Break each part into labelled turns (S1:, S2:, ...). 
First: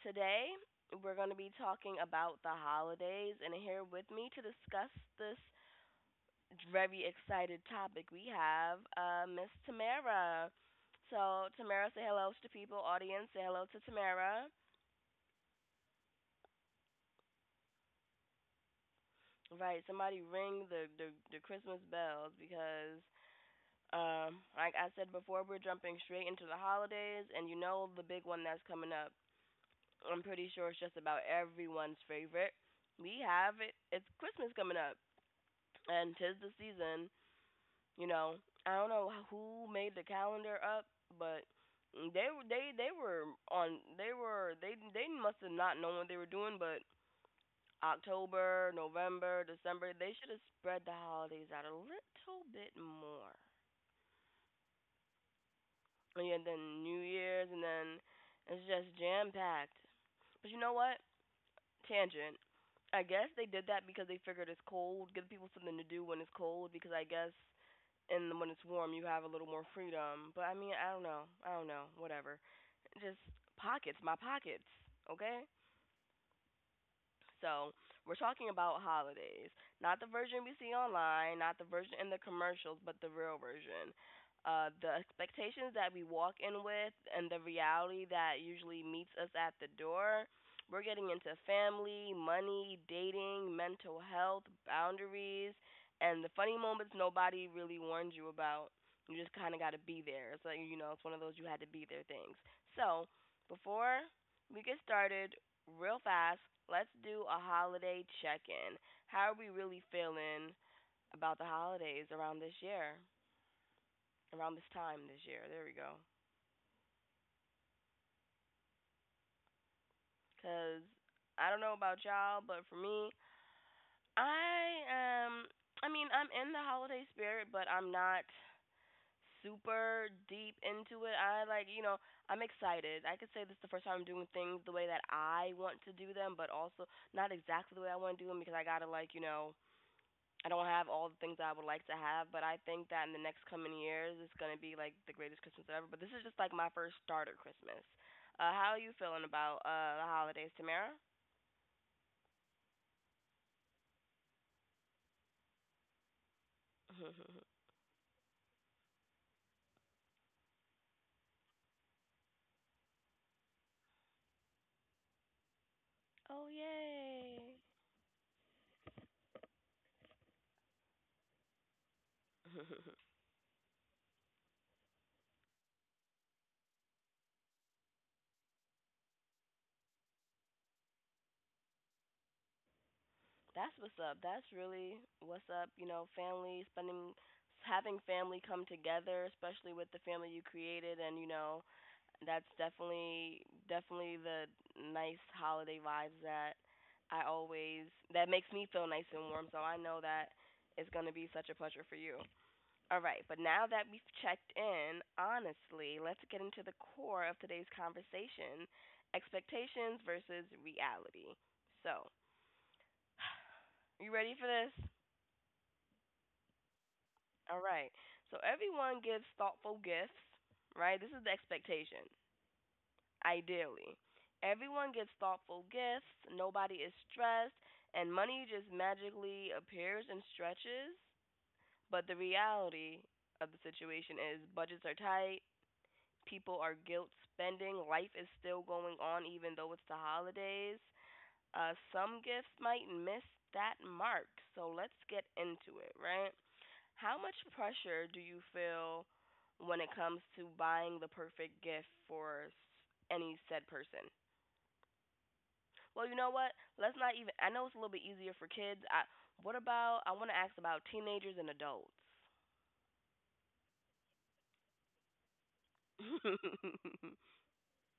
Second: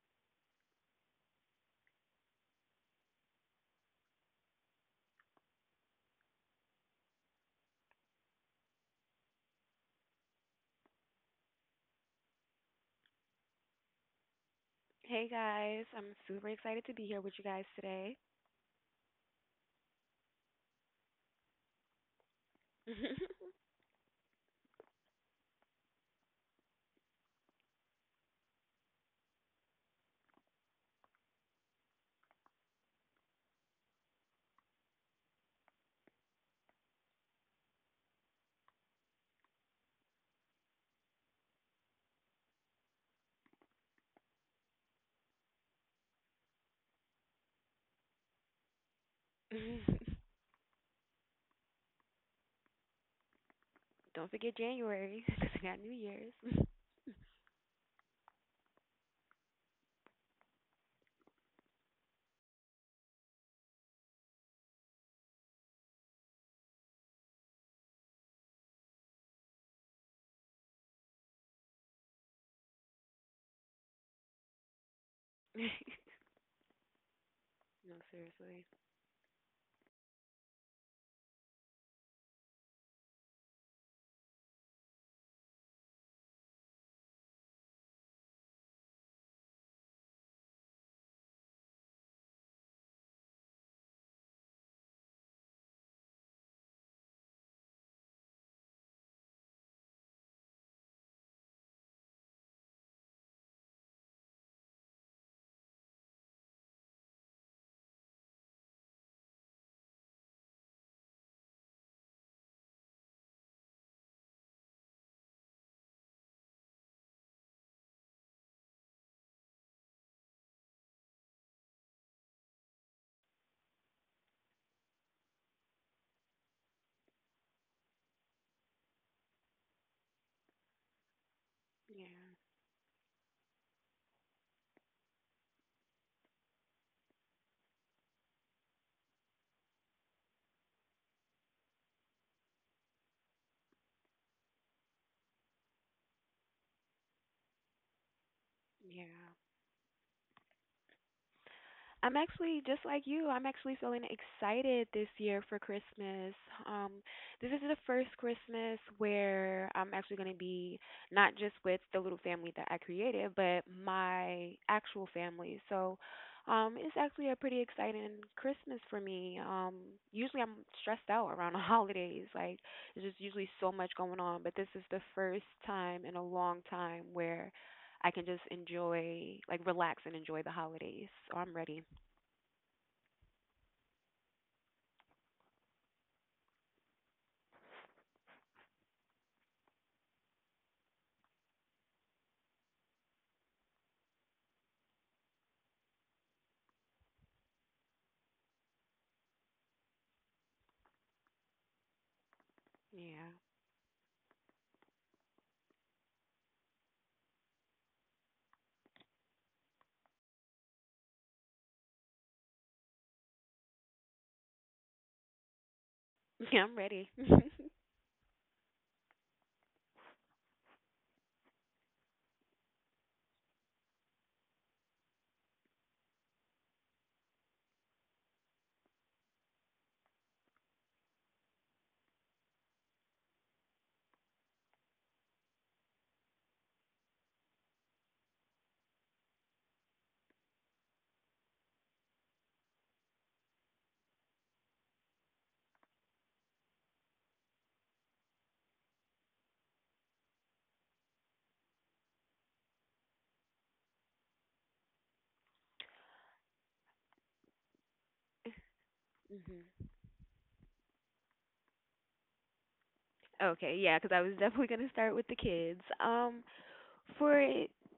S1: Today, we're going to be talking about the holidays, and here with me to discuss this very excited topic, we have Miss Tamara. So, Tamara, say hello to the people, audience, say hello to Tamara.
S2: Hey guys, I'm super excited to be here with you guys today.
S1: Right, somebody ring the Christmas bells because, like I said before, we're jumping straight into the holidays, and you know the big one that's coming up I'm pretty sure it's just about everyone's favorite. We have it. It's Christmas coming up, and 'tis the season. You know, I don't know who made the calendar up, but they were on they were they must have not known what they were doing. But October, November, December, they should have spread the holidays out a little bit more.
S2: Don't forget January because I got New
S1: And
S2: Year's.
S1: yeah, then New Year's, and then it's just jam packed. But you know what? Tangent. I guess they did that because they figured it's cold, give people something to do when it's cold because I guess, and when it's warm you have a little more freedom. But I mean, I don't know. I don't know. Whatever. Just pockets, my pockets, okay?
S2: no,
S1: So we're talking
S2: Seriously.
S1: about holidays, not the version we see online, not the version in the commercials, but the real version. The expectations that we walk in with and the reality that usually meets us at the door. We're getting into family, money, dating, mental health, boundaries, and the funny moments nobody really warned you about. You just kind of got to be there. It's like, it's one of those you had to be there things. So, before we get started, real fast, let's do a holiday check in. How are we really feeling about the holidays around this year, around this time this year? There we go. Because I don't know about y'all, but for me, I am, I mean, I'm in the holiday spirit, but I'm not super deep into it. I like, you know,
S2: Yeah,
S1: I'm excited. I could say this is the first time I'm doing things the way that I want to do them, but also not exactly the way I want to do them because I got to, I don't have all the things I would like to have, but I think that in the next coming years it's gonna be like the greatest Christmas ever. But this is just like my first starter Christmas. How are you
S2: yeah.
S1: feeling about the holidays, Tamara?
S2: I'm actually just like you. I'm actually feeling excited this year for Christmas. Um, this is the first Christmas where I'm actually going to be not just with the little family that I created, but my actual family.
S1: Oh
S2: It's actually a pretty
S1: yay!
S2: exciting Christmas for me. Usually I'm stressed out around the holidays. Like, there's just usually so much going on, but this is the first time in a long time where I can just enjoy, like, relax and enjoy the holidays. So I'm ready.
S1: That's what's up. That's really what's up. You know, family spending, having family come together, especially with the family you created, and that's definitely definitely the nice holiday vibes that I always that makes me feel nice and warm. So I know that it's going to be such a pleasure for you. All
S2: Yeah.
S1: right, but now that we've checked in, honestly, let's get into the core of today's conversation: expectations versus reality. So, you ready for this?
S2: Yeah, I'm ready.
S1: All right. So everyone gives thoughtful gifts, right? This is the expectation. Ideally. Everyone gets thoughtful gifts, nobody is stressed, and money just magically appears and stretches. But the reality of the situation is budgets are tight, people are guilt spending, life is still going on even though it's the holidays. Some gifts might miss that mark, so let's get into it, right? How much pressure do you feel when it comes to buying the perfect gift for any said person? Well, you know what? Let's not even. I know it's a little bit easier for kids. What
S2: Mhm.
S1: about? I want to ask about teenagers and adults.
S2: Okay, yeah, because I was definitely gonna start with the kids. For I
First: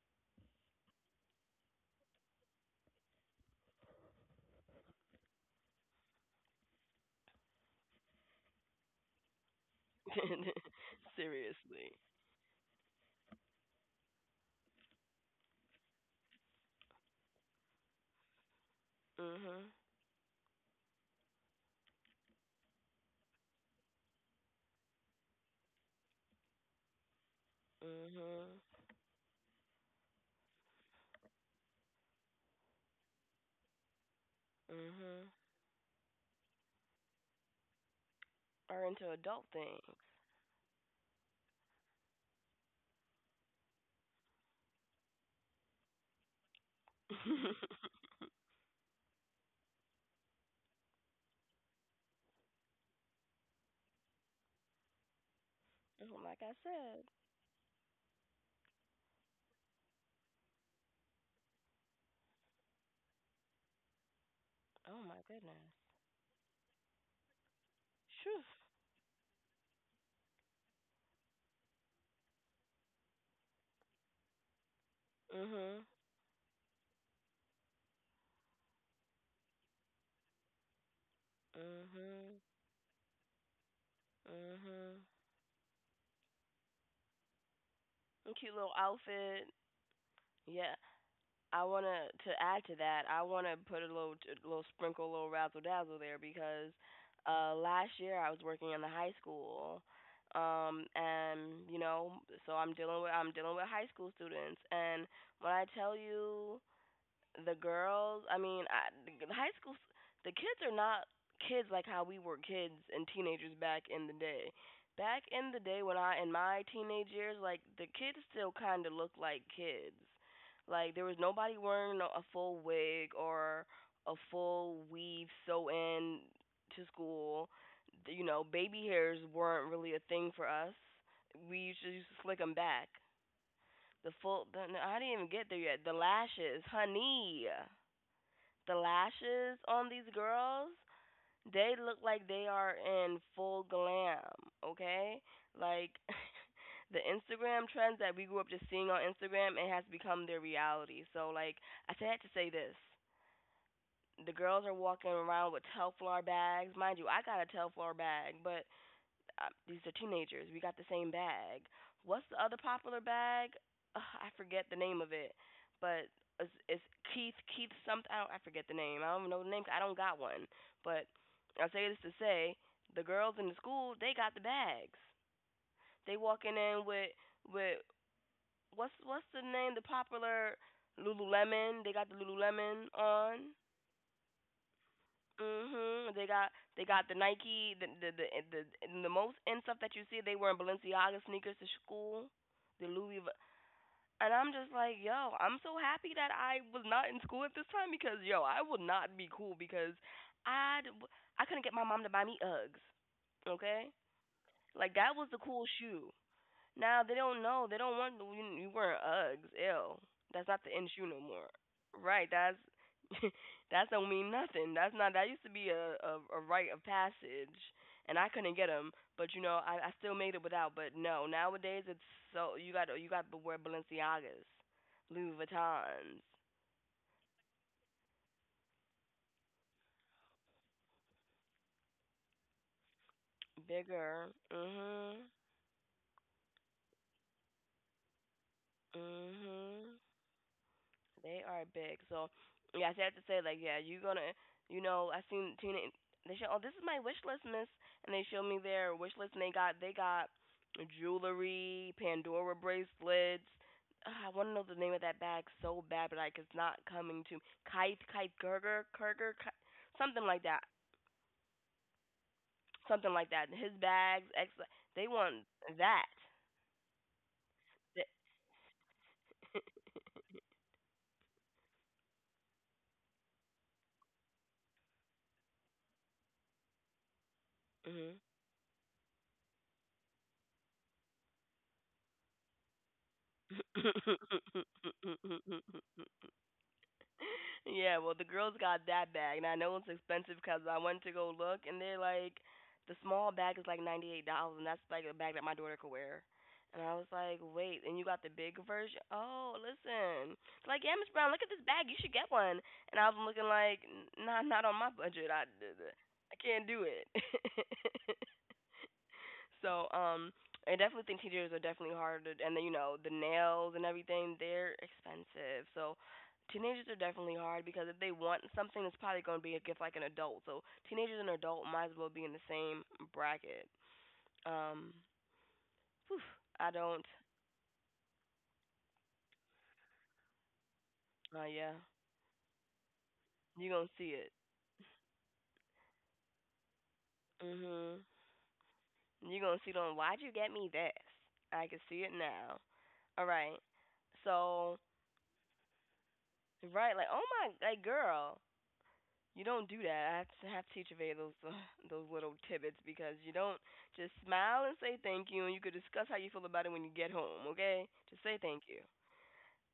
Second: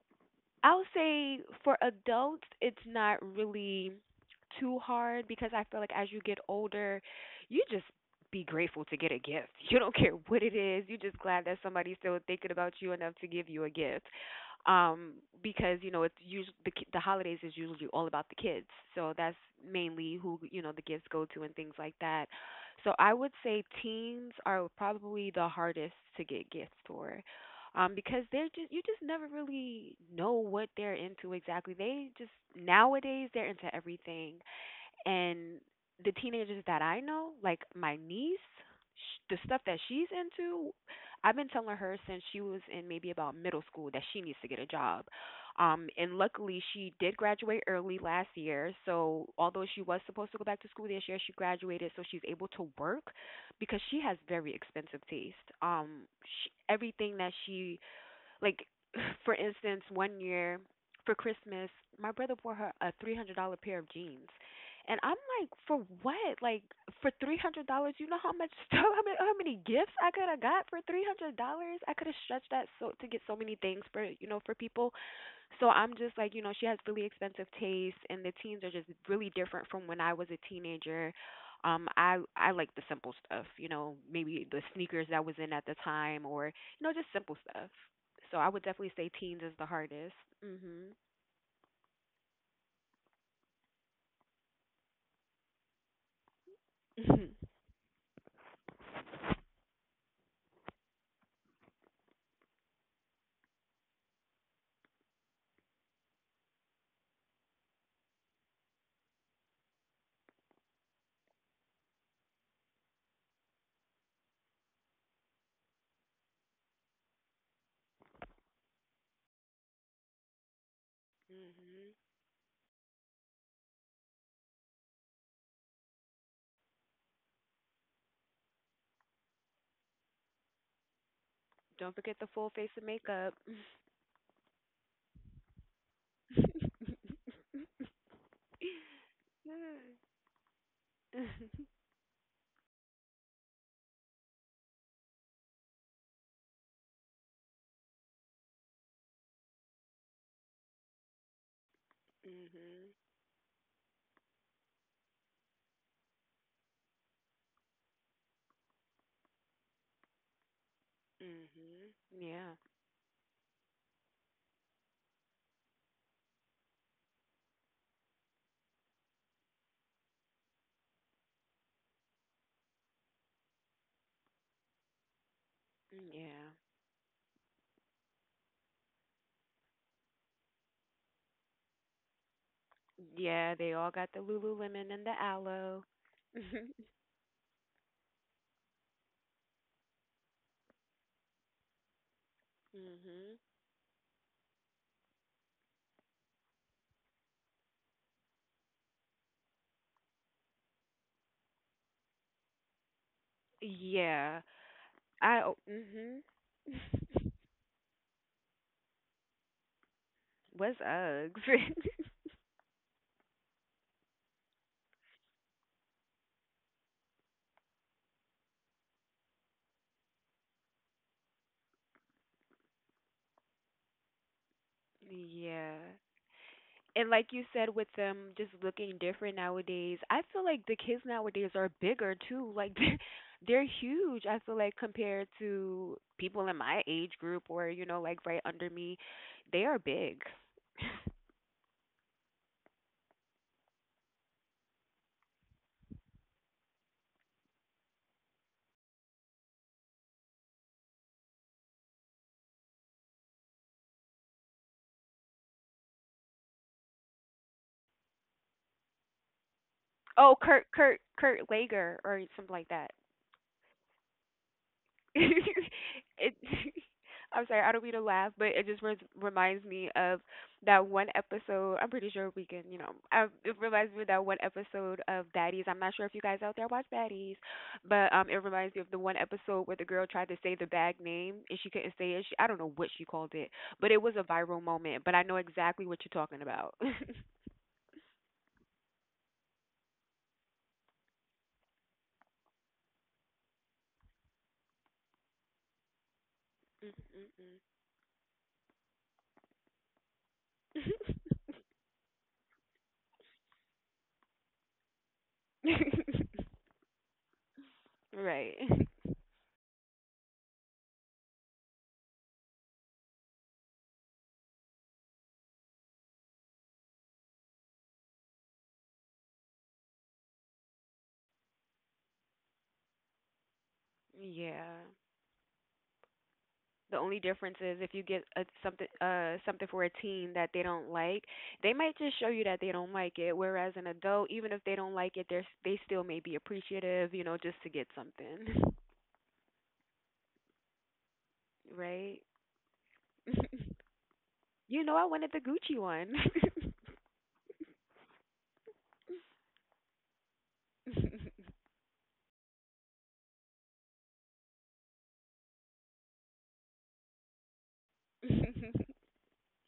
S2: would say for adults, it's not really too hard because I feel like as you get older, you just be grateful to get a gift. You don't care what it is. You're just glad that somebody's
S1: Seriously.
S2: still thinking about you enough to give you a gift. Um, because you know it's usually the the holidays is usually all about the kids, so that's
S1: Mhm.
S2: mainly who, you know, the gifts go to and things like that. So I would say teens are probably the hardest to get gifts for, because they're
S1: Mhm.
S2: just, you just never really know what they're into exactly. They just Nowadays they're into everything,
S1: Mhm.
S2: and the teenagers that I know, like my niece,
S1: Are into
S2: the
S1: adult
S2: stuff that
S1: things.
S2: she's into, I've been telling her since she was in maybe about middle school that she needs to get a job. And luckily, she did graduate early last year. So, although she was supposed to go back to school this year, she graduated, so she's able to work because she has very expensive taste. Um,
S1: Oh, like I said.
S2: everything that she like, for instance, one year for Christmas, my brother bought her a $300 pair of jeans. And
S1: Oh
S2: I'm
S1: my
S2: like,
S1: goodness.
S2: for what? Like, for $300, you know how
S1: Phew.
S2: much stuff, I mean, how many gifts I could have got for $300? I could have stretched that so to get so many things for, you know, for people. So
S1: Mhm.
S2: I'm just like, you know, she has really expensive taste and the teens are just really different from when I was a teenager. I
S1: Mhm.
S2: I like the simple stuff, you know, maybe the
S1: Mhm.
S2: sneakers that was in at the time or, you know, just simple stuff.
S1: A
S2: So
S1: cute
S2: I would
S1: little
S2: definitely say teens
S1: outfit.
S2: is the hardest.
S1: Yeah.
S2: Mhm.
S1: I wanna to add to that. I wanna put a little little sprinkle, a little razzle dazzle there because last year I was working in the high school, and so I'm dealing with high school students, and when I tell you the girls, I mean, I, the high school, s- the kids are not kids like how we were kids and teenagers back in the day. Back in the day when I in my teenage years, like the kids still kind of looked like kids. Like there was nobody
S2: Mhm.
S1: wearing a full wig or a full weave sew in to school. You know, baby hairs weren't really a thing for us. We used to,
S2: Don't
S1: used to
S2: forget the
S1: slick
S2: full
S1: 'em
S2: face of
S1: back.
S2: makeup.
S1: No, I didn't even get there yet. The lashes, honey. The lashes on these girls, they look like they are in full glam, okay? Like the Instagram trends that we grew up just seeing on Instagram, it has become their reality. So like I had to say this.
S2: Mhm.
S1: The girls are walking around with Telflar bags. Mind you, I got a Telflar bag, but these are teenagers. We got the same bag.
S2: Mhm.
S1: What's the other
S2: Yeah.
S1: popular bag? Ugh, I forget the name of it, but it's Keith something. I, don't, I forget the name. I don't even know the name. I don't got one. But I say this to say the girls in the school they got the bags. They
S2: Yeah.
S1: walking in with what's the name? The popular Lululemon. They got the Lululemon on.
S2: Yeah, they all got the Lululemon and the aloe.
S1: Mhm. They got they got the Nike the, and the most and stuff that you see. They wearing Balenciaga sneakers to school, the Louis. Vu-
S2: Mhm.
S1: And I'm just like, yo, I'm so happy that I was not in school at this time because yo, I would not be cool because I I couldn't get my mom to buy me Uggs. Okay,
S2: Yeah.
S1: like that was the cool shoe.
S2: Mhm.
S1: Now they don't know. They don't want you, wearing Uggs. Ew. That's not the
S2: Was
S1: issue no
S2: Uggs?
S1: more. Right. That's that don't mean nothing. That's not. That used to be a rite of passage, and I couldn't get them. But I still made it without. But no, nowadays it's so you got to wear Balenciagas, Louis
S2: Yeah.
S1: Vuittons,
S2: And like you said, with them just looking different nowadays, I feel like the kids nowadays are bigger too. Like they're
S1: bigger.
S2: huge. I feel like
S1: Mhm.
S2: compared to people in my age group, or you know, like right under me, they are
S1: Mhm.
S2: big.
S1: They are big. So yeah, I just have to say like yeah, you're gonna you know I seen Tina. They show oh this is my wish list, miss, and they showed me their wish list and they got jewelry, Pandora bracelets. Ah, I want to know the name of that bag so bad, but like it's not coming to kite kite gerger kerger ki- something
S2: Oh,
S1: like that,
S2: Kurt, Kurt, Kurt Lager, or something like that.
S1: something like that. His bags, they want that.
S2: It. I'm sorry, I don't mean to laugh, but it just reminds me of that one episode. I'm pretty sure we can, you know, it reminds me of that one episode of Baddies. I'm not sure if you guys out there watch Baddies, but
S1: Mhm.
S2: it reminds me of the one episode where the girl tried to say the bag name and she couldn't say it. She, I don't know what she called it, but it was a viral moment. But I know exactly what you're talking about.
S1: Yeah, well, the girls got that bag, and I know it's expensive because I went to go look, and they're like, the small bag is like $98, and that's like a bag that my daughter could wear. And I was like,
S2: Mm,
S1: wait, and you got the big version? Oh, listen, they like, yeah, Miss Brown, look at this bag, you should get one. And I was looking like, nah, not on my budget,
S2: mm, mm.
S1: I can't do it.
S2: Right.
S1: So, I definitely think teachers are definitely harder, and then the nails and everything, they're expensive. So, teenagers are definitely hard because if they want something, it's probably going to be a gift like an adult. So, teenagers and adult might as well be in the same bracket.
S2: Yeah.
S1: Um, Whew, I don't.
S2: The only difference is if you get a, something something for a teen that they don't like,
S1: Oh yeah,
S2: they might just show you that they don't like it.
S1: you
S2: Whereas
S1: gonna
S2: an
S1: see it.
S2: adult, even if they don't like it, they still may be appreciative, you know, just to get
S1: Mhm.
S2: something.
S1: You gonna see it on. Why'd you get me this? I can see it
S2: Right?
S1: now. All right. So
S2: You know, I wanted the Gucci one.
S1: right, like oh my, like girl, you don't do that. I have to teach Avea those those little tidbits because you don't just smile and say thank you, and you could discuss how you feel about it when you get home. Okay, just say thank you.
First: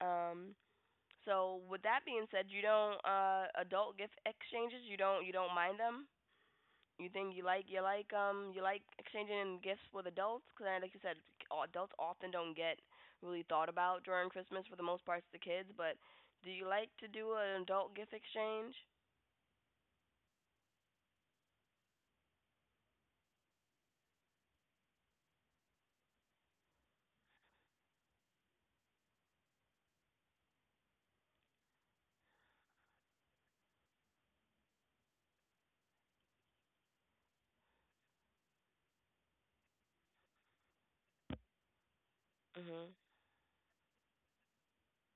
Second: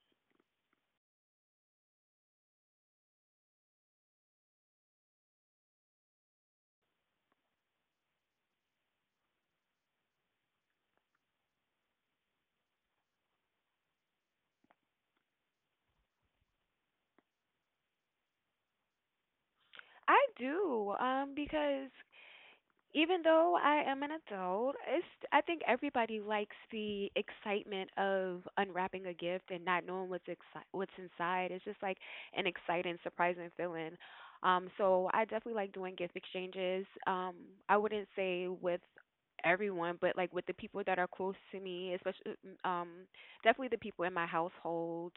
S1: Um, so with that being said, you don't adult gift exchanges. You don't mind them. You think you like exchanging gifts with adults because like you said, adults often don't get really thought about during Christmas for the most part. It's the kids, but do you like to do an adult gift exchange?
S2: I do, because even though I am an adult, it's, I think everybody likes the excitement of unwrapping a gift and not knowing what's what's inside. It's just like an exciting, surprising feeling. So I definitely like doing gift exchanges. I wouldn't say with everyone, but like with the people that are close to me, especially, um,
S1: Mhm.
S2: definitely the people in my household,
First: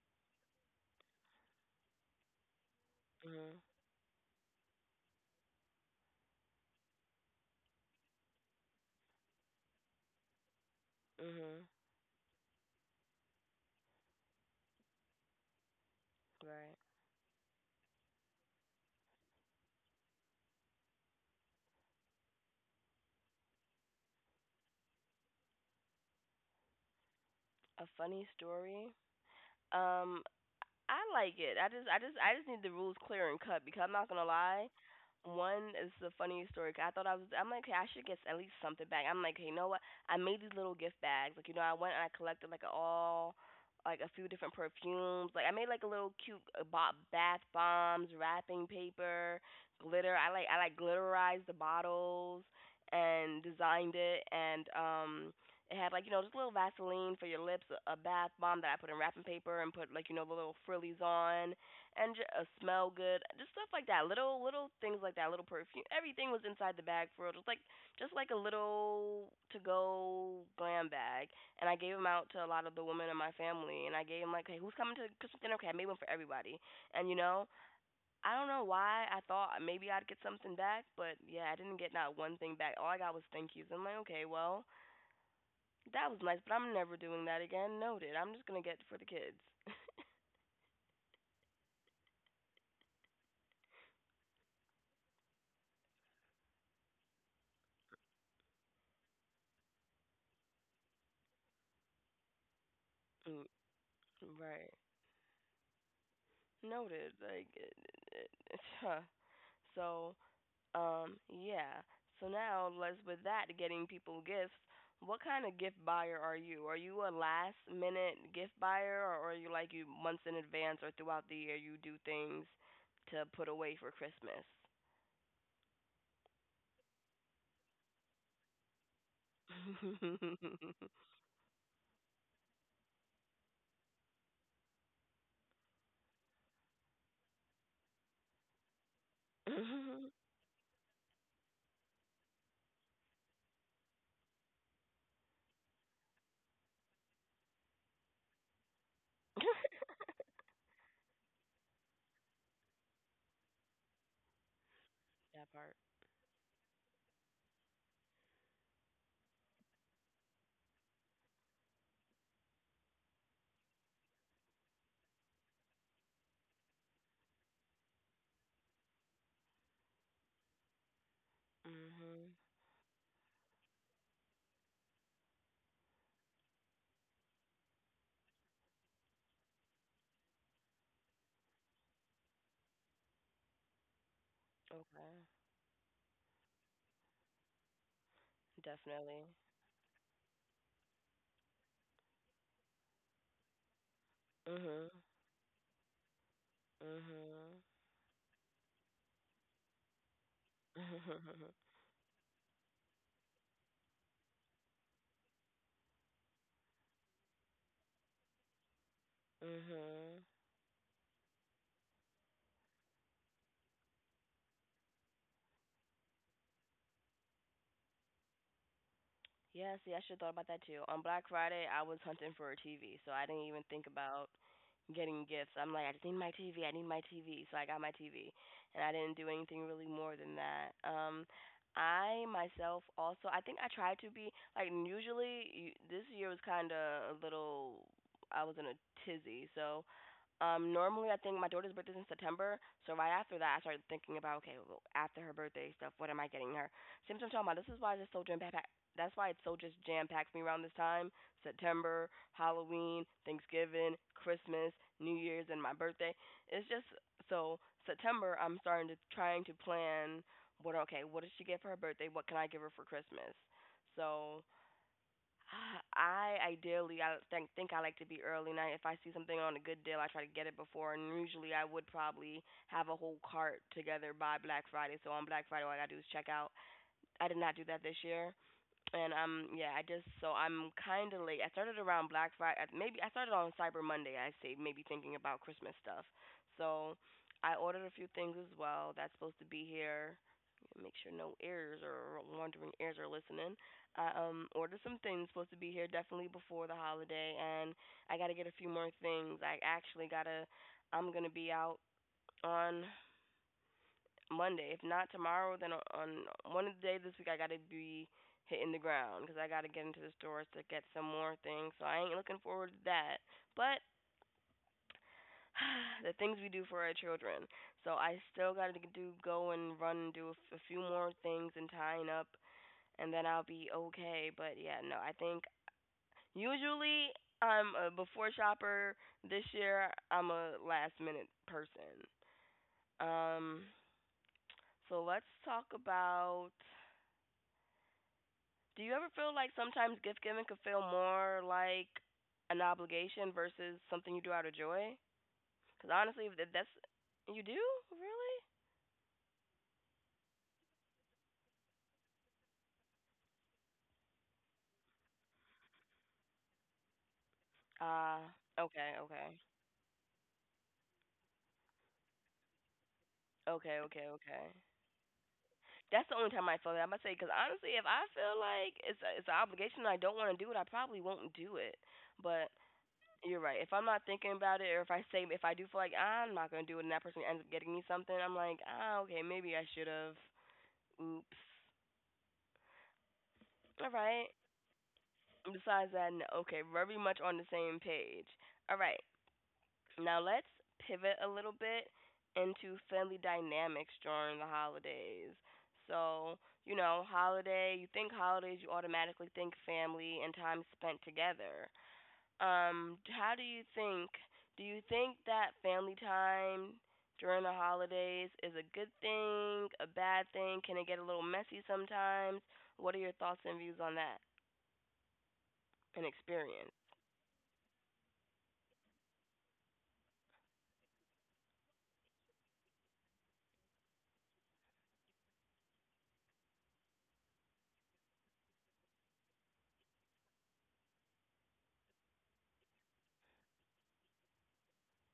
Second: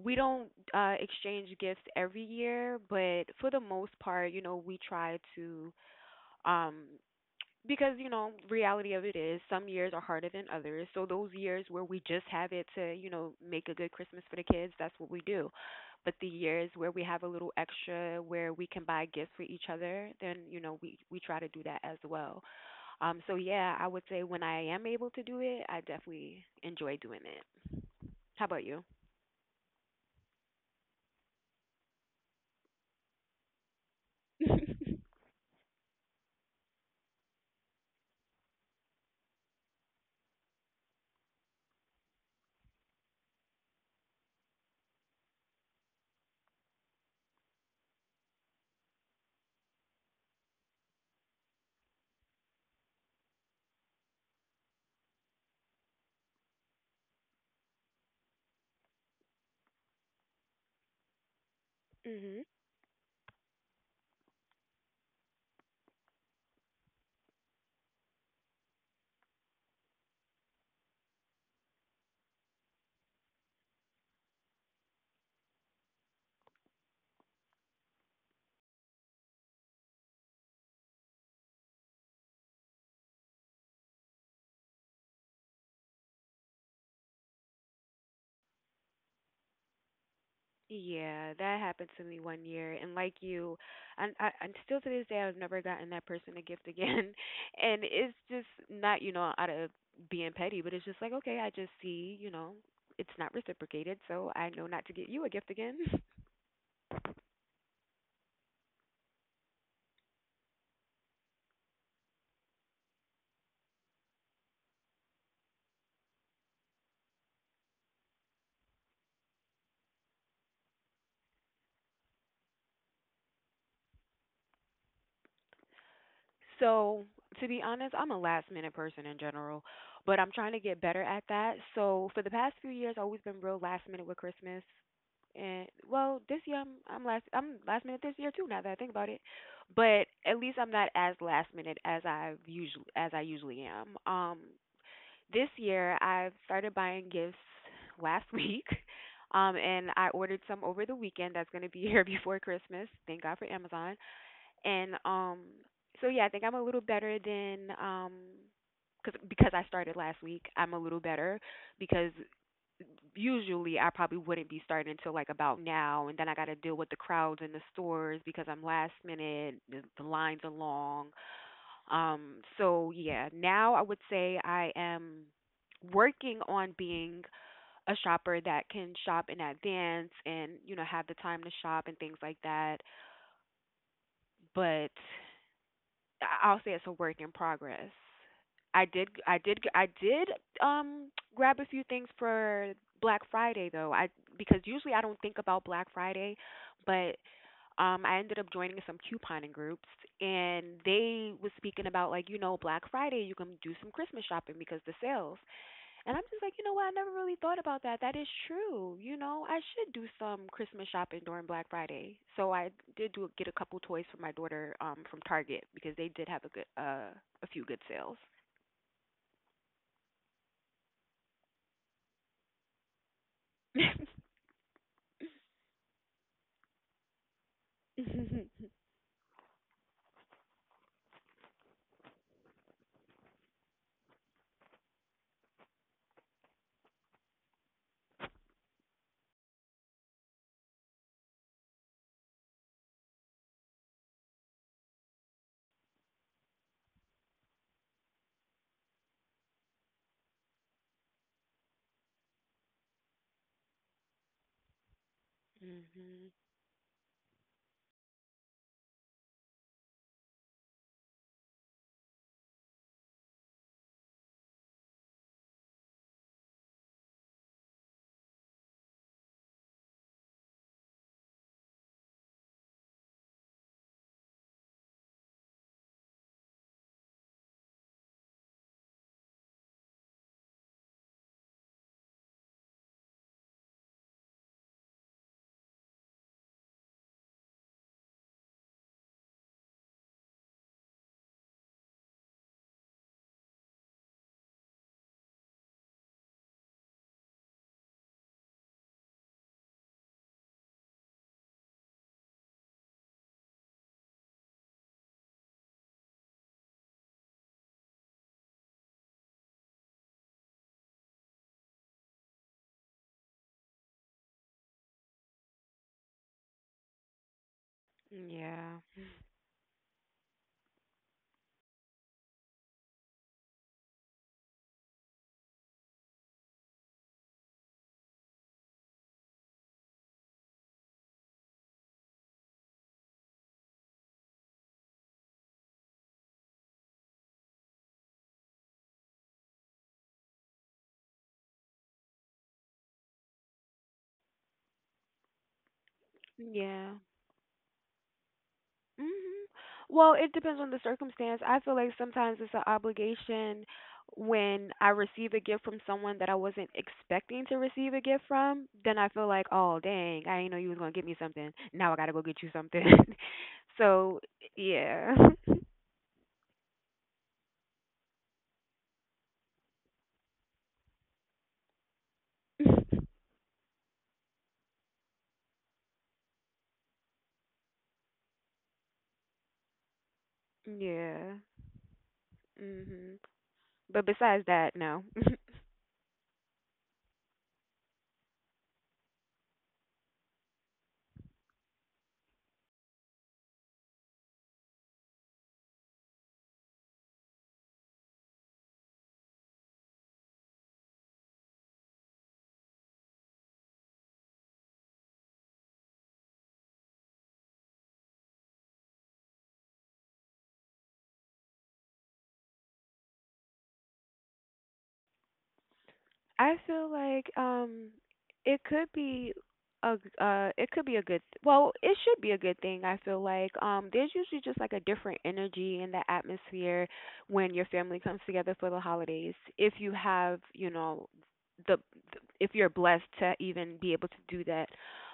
S2: we don't, exchange gifts every year, but for the
S1: Mhm.
S2: most part, you know, we try to, um, because you know reality of it is some years are harder than others, so those years
S1: Mhm.
S2: where we just have it to, you know, make a good Christmas for the kids, that's what we do. But the years
S1: Right.
S2: where we have a little extra where we can buy gifts for each other, then, you know, we try to do that as well. Um, so yeah, I would say when I am able to do it, I definitely enjoy doing it.
S1: A funny
S2: How about you?
S1: story. Um, I like it. I just need the rules clear and cut because I'm not gonna lie. One is the funny story. 'Cause I thought I was. I'm like, okay, I should get at least something back. I'm like, hey, you know what? I made these little gift bags. I went and I collected like all, like a few different perfumes. Like, I made like a little cute bath bombs, wrapping paper, glitter. I like glitterized the bottles and designed it and It had, like, you know, just a little Vaseline for your lips, a bath bomb that I put in wrapping paper and put, like, you know, the little frillies on, and
S2: Mhm.
S1: a smell good, just stuff like that. Little things like that, little perfume. Everything was inside the bag for real, just like a little to go glam bag. And I gave them out to a lot of the women in my family, and I gave them like, hey, who's coming to Christmas dinner? Okay, I made one for everybody. And you know, I don't know why I thought maybe I'd get something back, but yeah, I didn't get not one thing back. All I got was thank yous. I'm like, okay, well that was nice, but I'm never doing that again. Noted. I'm just gonna get for the kids.
S2: Yeah, that happened to me one year, and like you, and still to this day, I've never gotten that person a gift again. And it's just not, you know, out of being petty, but it's just like, okay, I just see, you know, it's not
S1: Mm,
S2: reciprocated, so I know
S1: right.
S2: not to get you a gift again.
S1: Noted. Like, huh. so, yeah. So now, let's with that getting people gifts. What kind of gift buyer are you? Are you a last minute gift buyer, or are you like you months in advance, or throughout the year you do things to put away for Christmas?
S2: So, to be honest, I'm a last minute person in general, but I'm trying to get better at that. So, for the past few years, I've always been real last minute with Christmas. And well, this year I'm last minute this year too, now that I think about it. But at least I'm not as last minute as I usually am. Um, this year I've started buying gifts last week. Um, and I ordered some over the weekend that's going to be here before Christmas. Thank God for Amazon. And um,
S1: That part.
S2: so yeah, I think I'm a little better than, um, because I started last week, I'm a little better because usually I probably wouldn't be starting until like about now, and then I got to deal with the crowds in the stores because I'm last minute. The lines are long,
S1: Mhm.
S2: um, so yeah, now I would say I am working on being a shopper that can shop in advance and, you know, have the time to shop and things like that. But
S1: Okay.
S2: I'll say it's a work in progress.
S1: Definitely.
S2: I did, um, grab a few things for Black Friday though. I, because
S1: Mhm.
S2: usually I don't think about Black Friday, but
S1: Mhm.
S2: um, I ended up joining some couponing groups and they was speaking about, like, you know, Black Friday you can do some Christmas shopping because the sales. And I'm just like, you know what? I never really thought about that. That is true. You know, I should do
S1: Mhm.
S2: some Christmas shopping during Black Friday. So I did do get a couple toys for my daughter, um, from Target because they did have a good a few good sales.
S1: Yeah, see, I should have thought about that too. On Black Friday, I was hunting for a TV, so I didn't even think about getting gifts. I'm like, I just need my TV. I need my TV. So I got my TV, and I didn't do anything really more than that. I myself also, I think I tried to be like usually. You, this year was kind of a little. I was in a tizzy, so normally I think my daughter's birthday's in September, so right after that I started thinking about okay, well, after her birthday stuff, what am I getting her? Same as I'm talking about. This is why I it's so jam packed that's why it's so just jam packed me around this time. September, Halloween, Thanksgiving, Christmas, New Year's, and my birthday.
S2: Mhm.
S1: It's just so September. I'm starting to trying to plan. What okay? What does she get for her birthday? What can I give her for Christmas? So I ideally I think I like to be early night. If I see something on a good deal, I try to get it before. And usually I would probably have a whole cart together by Black Friday. So on Black Friday, all I gotta do is check out. I did not do that this year. And yeah, I just so I'm kind of late. I started around Black Friday. Maybe I started on Cyber Monday. I say maybe thinking about Christmas stuff. So I ordered a few things as well. That's supposed to be here. Make sure no ears or wandering ears are listening. I ordered some things supposed to be here definitely before the holiday, and I got to get a few more things. I actually gotta. I'm gonna be out on Monday. If not tomorrow, then on one of the days this week I gotta be hitting the ground because I gotta get into the stores to get some more things. So I ain't looking forward to that. But the things we do for our children. So I still gotta
S2: Yeah.
S1: do go and run and do a, a few more things and tying up, and then I'll be okay. But yeah, no, I think usually I'm a before shopper. This year I'm a last minute person. Um, so let's talk about Do you ever feel like sometimes gift giving could feel more like an obligation versus something you do out of joy? Because honestly, if that's
S2: Yeah.
S1: you do really?
S2: Mhm. Well, it depends on the circumstance. I feel like sometimes it's an obligation when I receive a gift from someone that I wasn't expecting to receive a gift
S1: Ah,
S2: from.
S1: okay,
S2: Then I feel
S1: okay,
S2: like, oh, dang, I didn't know you was going to get me something. Now I got to go get you something. So,
S1: okay.
S2: yeah.
S1: That's the only time I feel that. I'm gonna say because honestly, if I feel like it's it's an obligation and I don't want to do it, I probably won't do it. But you're right. If I'm not thinking about it, or if I say if I do feel like I'm not gonna do it, and that person ends up getting me something, I'm like, ah, okay, maybe I should have.
S2: Yeah.
S1: Oops.
S2: Mhm.
S1: All
S2: But
S1: right.
S2: besides that, no.
S1: Besides that, no. Okay, very much on the same page. All right, now let's pivot a little bit into family dynamics during the holidays. So, you know, holiday, you think holidays, you automatically think family and time spent together. How do you think? Do you think that family time during the holidays is a good thing, a bad thing? Can it get a little messy sometimes? What are your thoughts and views on that and
S2: I
S1: experience?
S2: feel like, um, it could be a it could be a well, it should be a good thing. I feel like, um, there's usually just like a different energy in the atmosphere when your family comes together for the holidays, if you have, you know, the, the if you're blessed to even be able to do that.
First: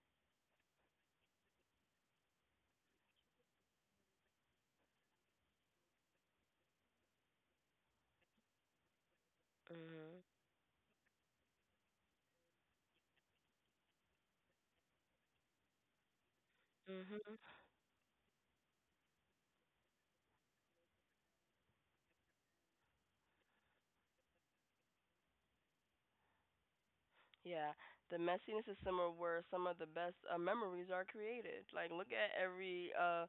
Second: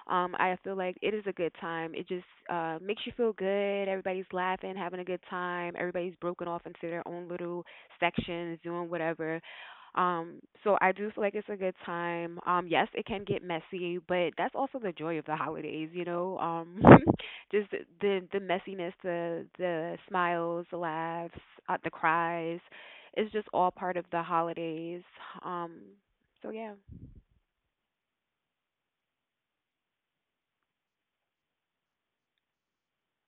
S2: Um, I feel like it is a good time. It just, uh, makes you feel good, everybody's laughing, having a good time, everybody's broken off into their own little sections doing whatever.
S1: Mhm.
S2: Um, so I do feel like it's a good time. Yes, it can get messy, but that's also the joy of the holidays, you know.
S1: Mhm.
S2: Just the messiness, the smiles, the laughs, the cries, it's just all part of the holidays. Um, so yeah,
S1: Yeah. The messiness is somewhere where some of the best memories are created. Like look at every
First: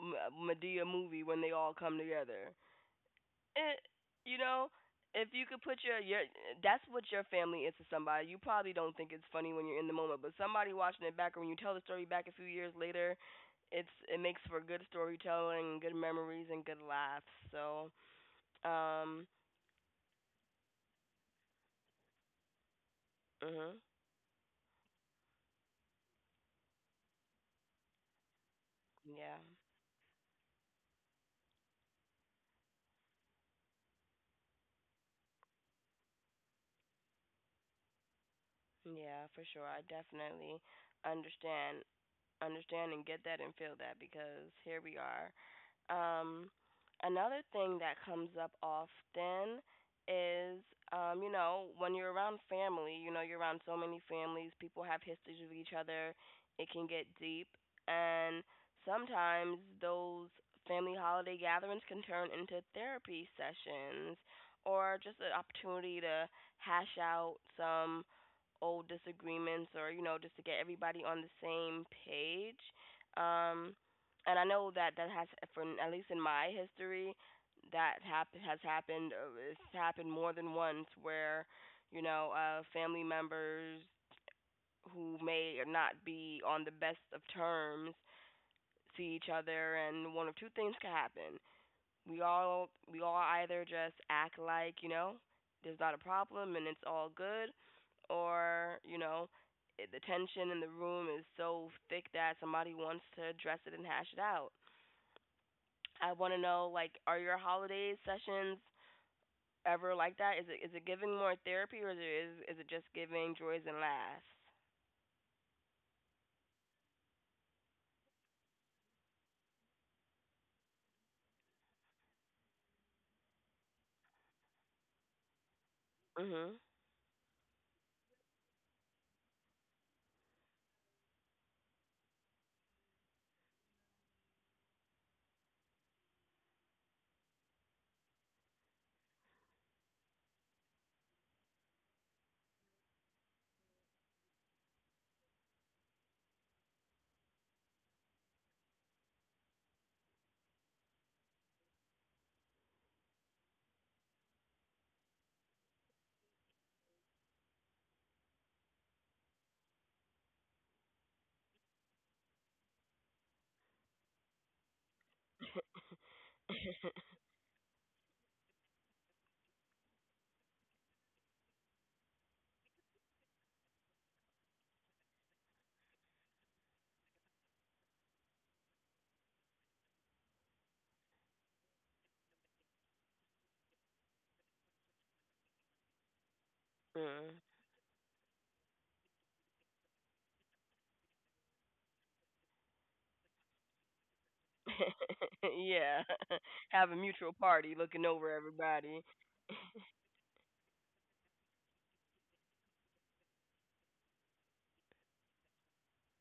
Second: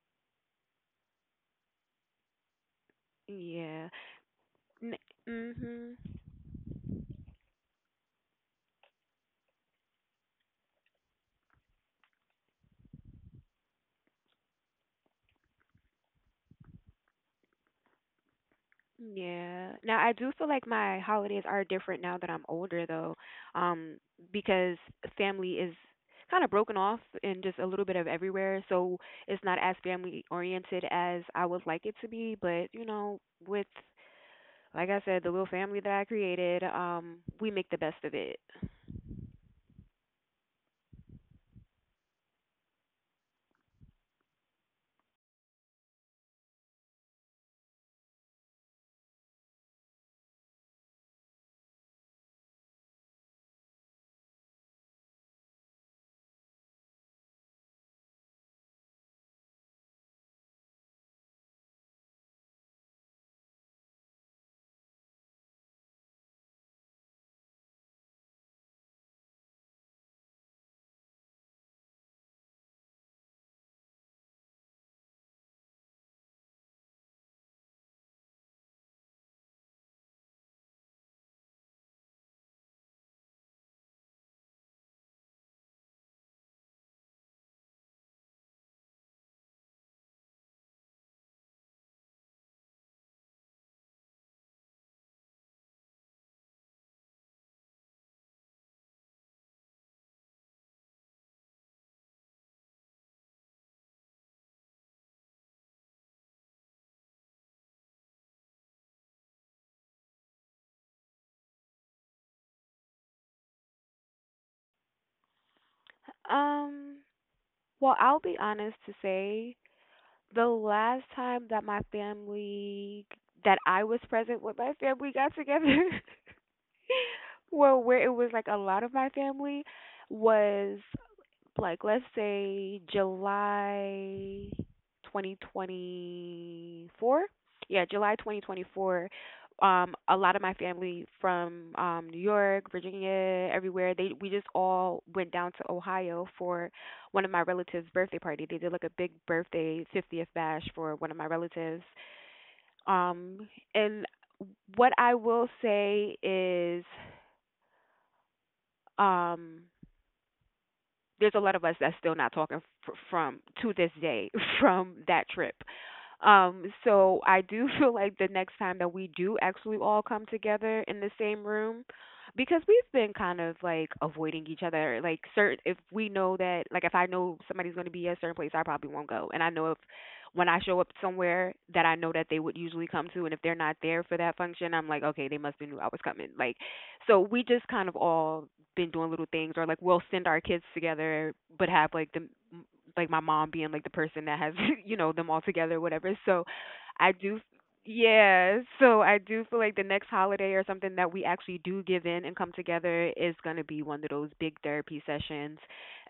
S1: Medea movie when they all come together. It,
S2: yeah,
S1: you know, if you could put
S2: mm-hmm.
S1: your that's what your family is to somebody. You probably don't think it's funny when you're in the moment, but somebody watching it back or when you tell the story back a few years later, it's it makes for good storytelling, good memories and good laughs. So, um
S2: Yeah. Now I do feel like my holidays are different now that I'm older though.
S1: mhm.
S2: Um, because family is kind of broken off and just a little bit of everywhere, so
S1: Yeah.
S2: it's not as family oriented as I would like it to be, but you know, with, like I said, the little family that I created, um, we make the best of it.
S1: Yeah, for sure. I definitely understand understand and get that and feel that because here we are um, another thing that comes up often is, you know, when you're around family, you know, you're around so many families, people have histories with each other, it can get deep. And sometimes those family holiday gatherings can turn into therapy sessions or just an opportunity to hash out some old disagreements or, you know, just to get everybody on the same page. Um, and I know that that has, for at least in my history, that has happened. It's happened more than once where, you know, family members who may not be on the best of terms see each other, and one of two things can happen. We all either just act like you know there's not a problem and it's all good, or you know the tension in the room is so thick that somebody wants to address it and hash it out. I want to know like are your holiday sessions ever like that? Is it giving more therapy or is it is it just giving joys and laughs?
S2: Um well, I'll be honest to say the last time that my family, that I was present with my family got together
S1: Mhm.
S2: well, where it was like a lot of my family was, like, let's say July 2024. Yeah, July 2024. A lot of my family from New York, Virginia, everywhere, they we just all went down to Ohio for one of my relatives' birthday party. They did like a big birthday 50th bash for one of my relatives. Um and what I will say is um there's a lot of us that's still not talking from to this day from that trip. So I do feel like the next time that we do actually all come together in the same room, because we've been kind of like avoiding each other. Like, certain, if we know that, like if I know somebody's going to be at a certain place, I probably won't go. And I know if when I show up somewhere that I know that they would usually come to, and if they're not there for that function, I'm like, okay, they must be knew I was coming. Like, so
S1: Mm.
S2: we just kind of all been doing little things, or like we'll send our kids together, but have like the, like my mom being like the person that has you know them all together,
S1: Yeah.
S2: whatever. So
S1: Have a
S2: I
S1: mutual
S2: do,
S1: party looking over
S2: yeah.
S1: everybody.
S2: So I do feel like the next holiday or something that we actually do give in and come together is gonna be one of those big therapy sessions,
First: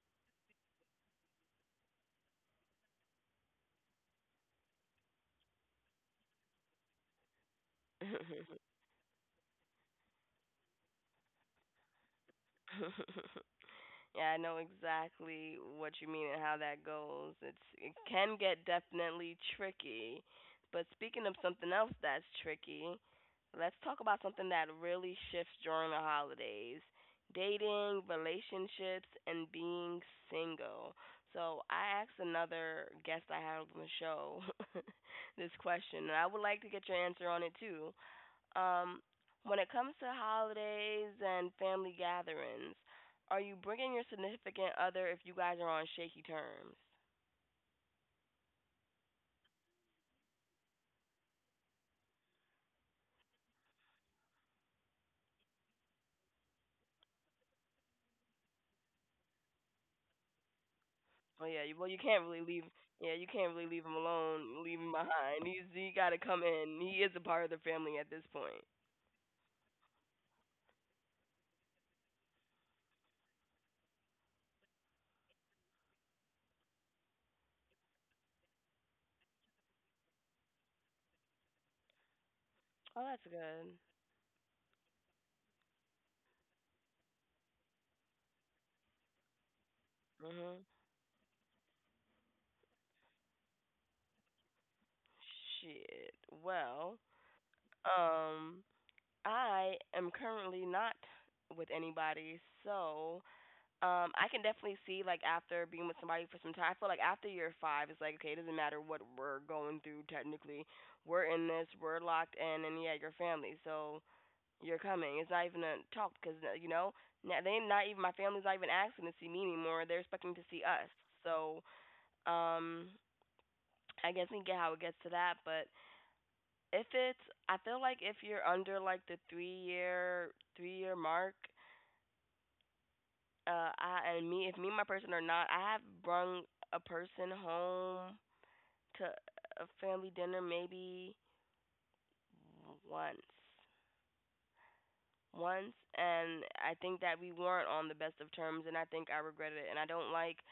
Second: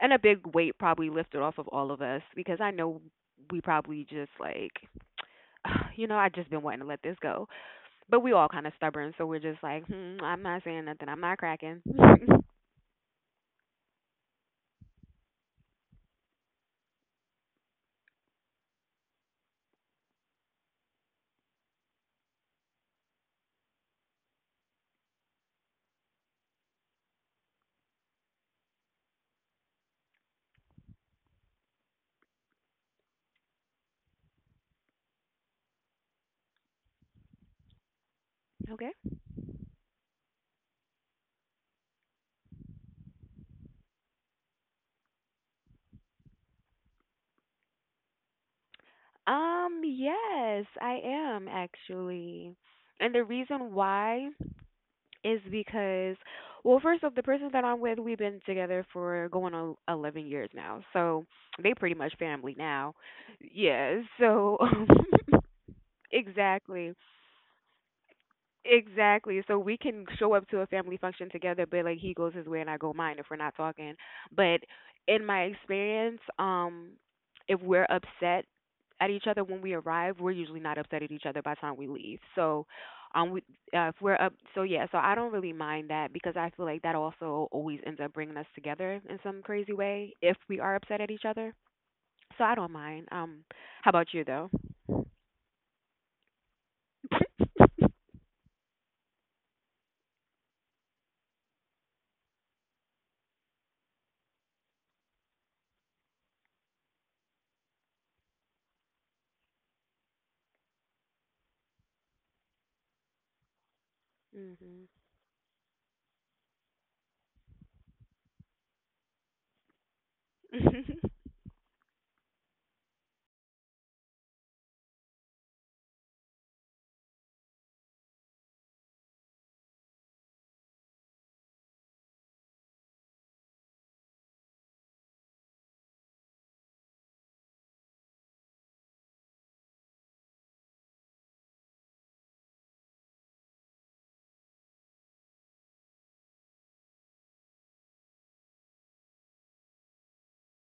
S2: and a big weight probably lifted off of all of us because I know we probably just like you know, I just been wanting to let this go. But we all kind of stubborn, so we're just like, hmm, I'm not saying nothing. I'm not cracking.
S1: Yeah, I know exactly what you mean and how that goes. It's it can get definitely tricky. But speaking of something else that's tricky, let's talk about something that really shifts during the holidays. Dating, relationships, and being single. So I asked another guest I had on the show this question, and I would like to get your answer on it too.
S2: Okay.
S1: Um, when it comes to holidays and family gatherings, are you bringing your significant other if you guys are on shaky terms?
S2: Yes, I am actually. And the reason why is because, well, first off, the person that I'm with, we've been together for going on 11 years now. So
S1: Well, yeah.
S2: they
S1: You,
S2: pretty
S1: well, you
S2: much
S1: can't really
S2: family
S1: leave.
S2: now.
S1: Yeah, you can't really leave
S2: Yeah,
S1: him
S2: so
S1: alone, leave him behind. He's he got to come in.
S2: exactly.
S1: He is a part of the family at this point.
S2: Exactly. So we can show up to a family function together, but like he goes his way and I go mine if we're not talking. But in my experience, if we're upset at each other when we arrive, we're usually not upset at each other by the time we leave. So,
S1: Oh, that's
S2: we,
S1: good.
S2: if we're up, so yeah, so I don't really mind that because I feel like that also always ends up bringing us together in some crazy way if
S1: Mhm.
S2: we are upset at each other. So I don't mind. How about you though?
S1: Shit. Well, um, I am currently not with anybody, so I can definitely see like after being with somebody for some time, I feel like after year five, it's like okay, it doesn't matter what we're going through. Technically, we're in this, we're locked in, and yeah, your family, so you're
S2: Mhm.
S1: coming. It's not even a talk because you know they not even my family's not even asking to see me anymore. They're expecting to see us. So um, I guess we get how it gets to that, but if it's, I feel like if you're under like the 3 year mark, I and me if me and my person are not, I have brung a person home to a family dinner maybe once. Once and I think that we weren't on the best of terms and I think I regret it and I don't like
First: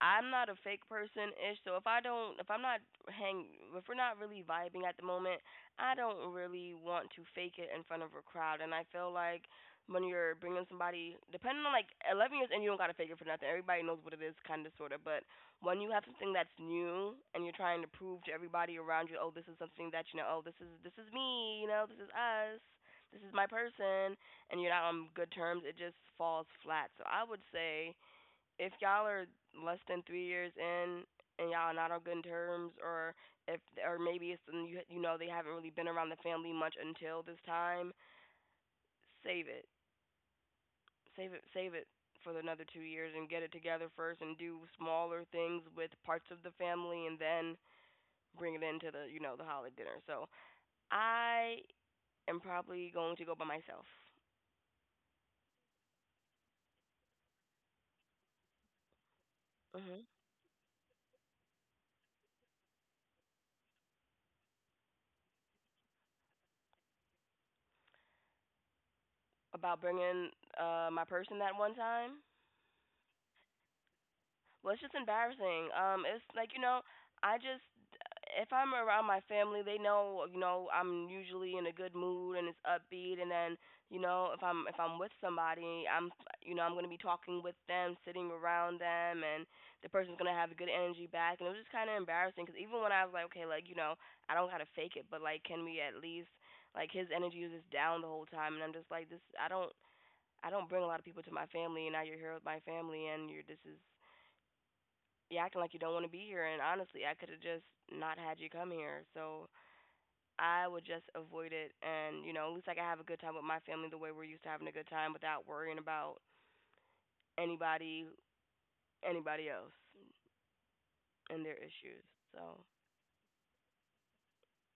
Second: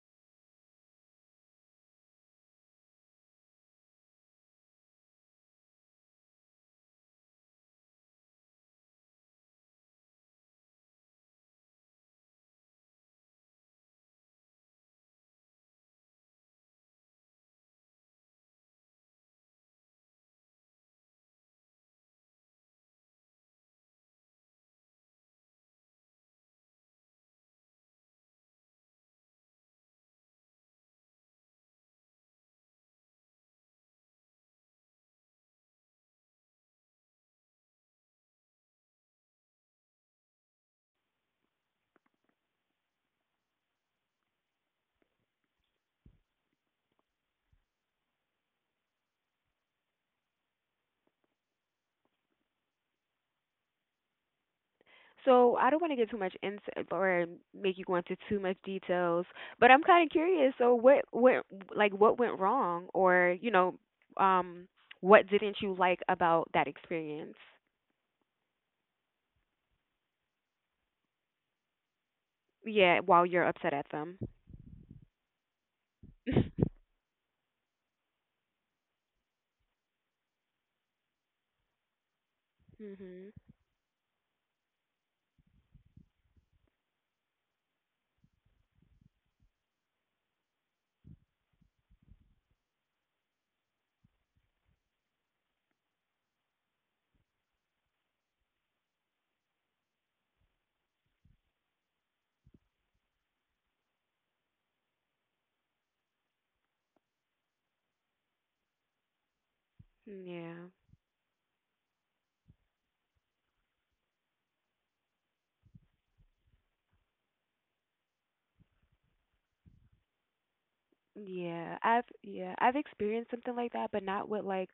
S1: I'm not a fake person ish, so if I don't, if I'm not hang, if we're not really vibing at the moment, I don't really want to fake it in front of a crowd. And I feel like when you're bringing somebody, depending on like 11 years, and you don't gotta fake it for nothing. Everybody knows what it is, kind of, sort of. But when you have something that's new and you're trying to prove to everybody around you, oh, this is something that you know, oh, this is me, you know, this is us, this is my person, and you're not on good terms, it just falls flat. So I would say if y'all are less than 3 years in and y'all are not on good terms, or if or maybe it's they haven't really been around the family much until this time, save it, save it, save it for another 2 years and get it together first and do smaller things with parts of the family and then bring it into the the holiday dinner. So I am probably going to go by myself.
S2: So I don't want to get too much insight or make you go into too much details, but I'm
S1: Mhm.
S2: kind of curious. So what went like what went wrong, or you know, um, what didn't you like about that experience?
S1: About bringing my person that one time,
S2: Yeah, while you're upset at them.
S1: was just embarrassing. It's like, I just if I'm around my family, they know I'm usually in a good mood and it's upbeat,
S2: Mhm.
S1: and then if I'm with somebody, I'm I'm gonna be talking with them, sitting around them, and the person's gonna have good energy back, and it was just kind of embarrassing because even when I was like, okay, like I don't gotta fake it, but like can we at least like his energy was just down the whole time, and I'm just like this I don't bring a lot of people to my family, and now you're here with my family, and you're this is you're acting like you don't want to be here. And honestly, I could have just not had you come here. So I
S2: Yeah.
S1: would just avoid it. And, you know, at least like, I could have a good time with my family the way we're used to having a good time without worrying about anybody, anybody else and their
S2: Yeah.
S1: issues.
S2: I've Yeah,
S1: So,
S2: I've experienced something like that, but not with like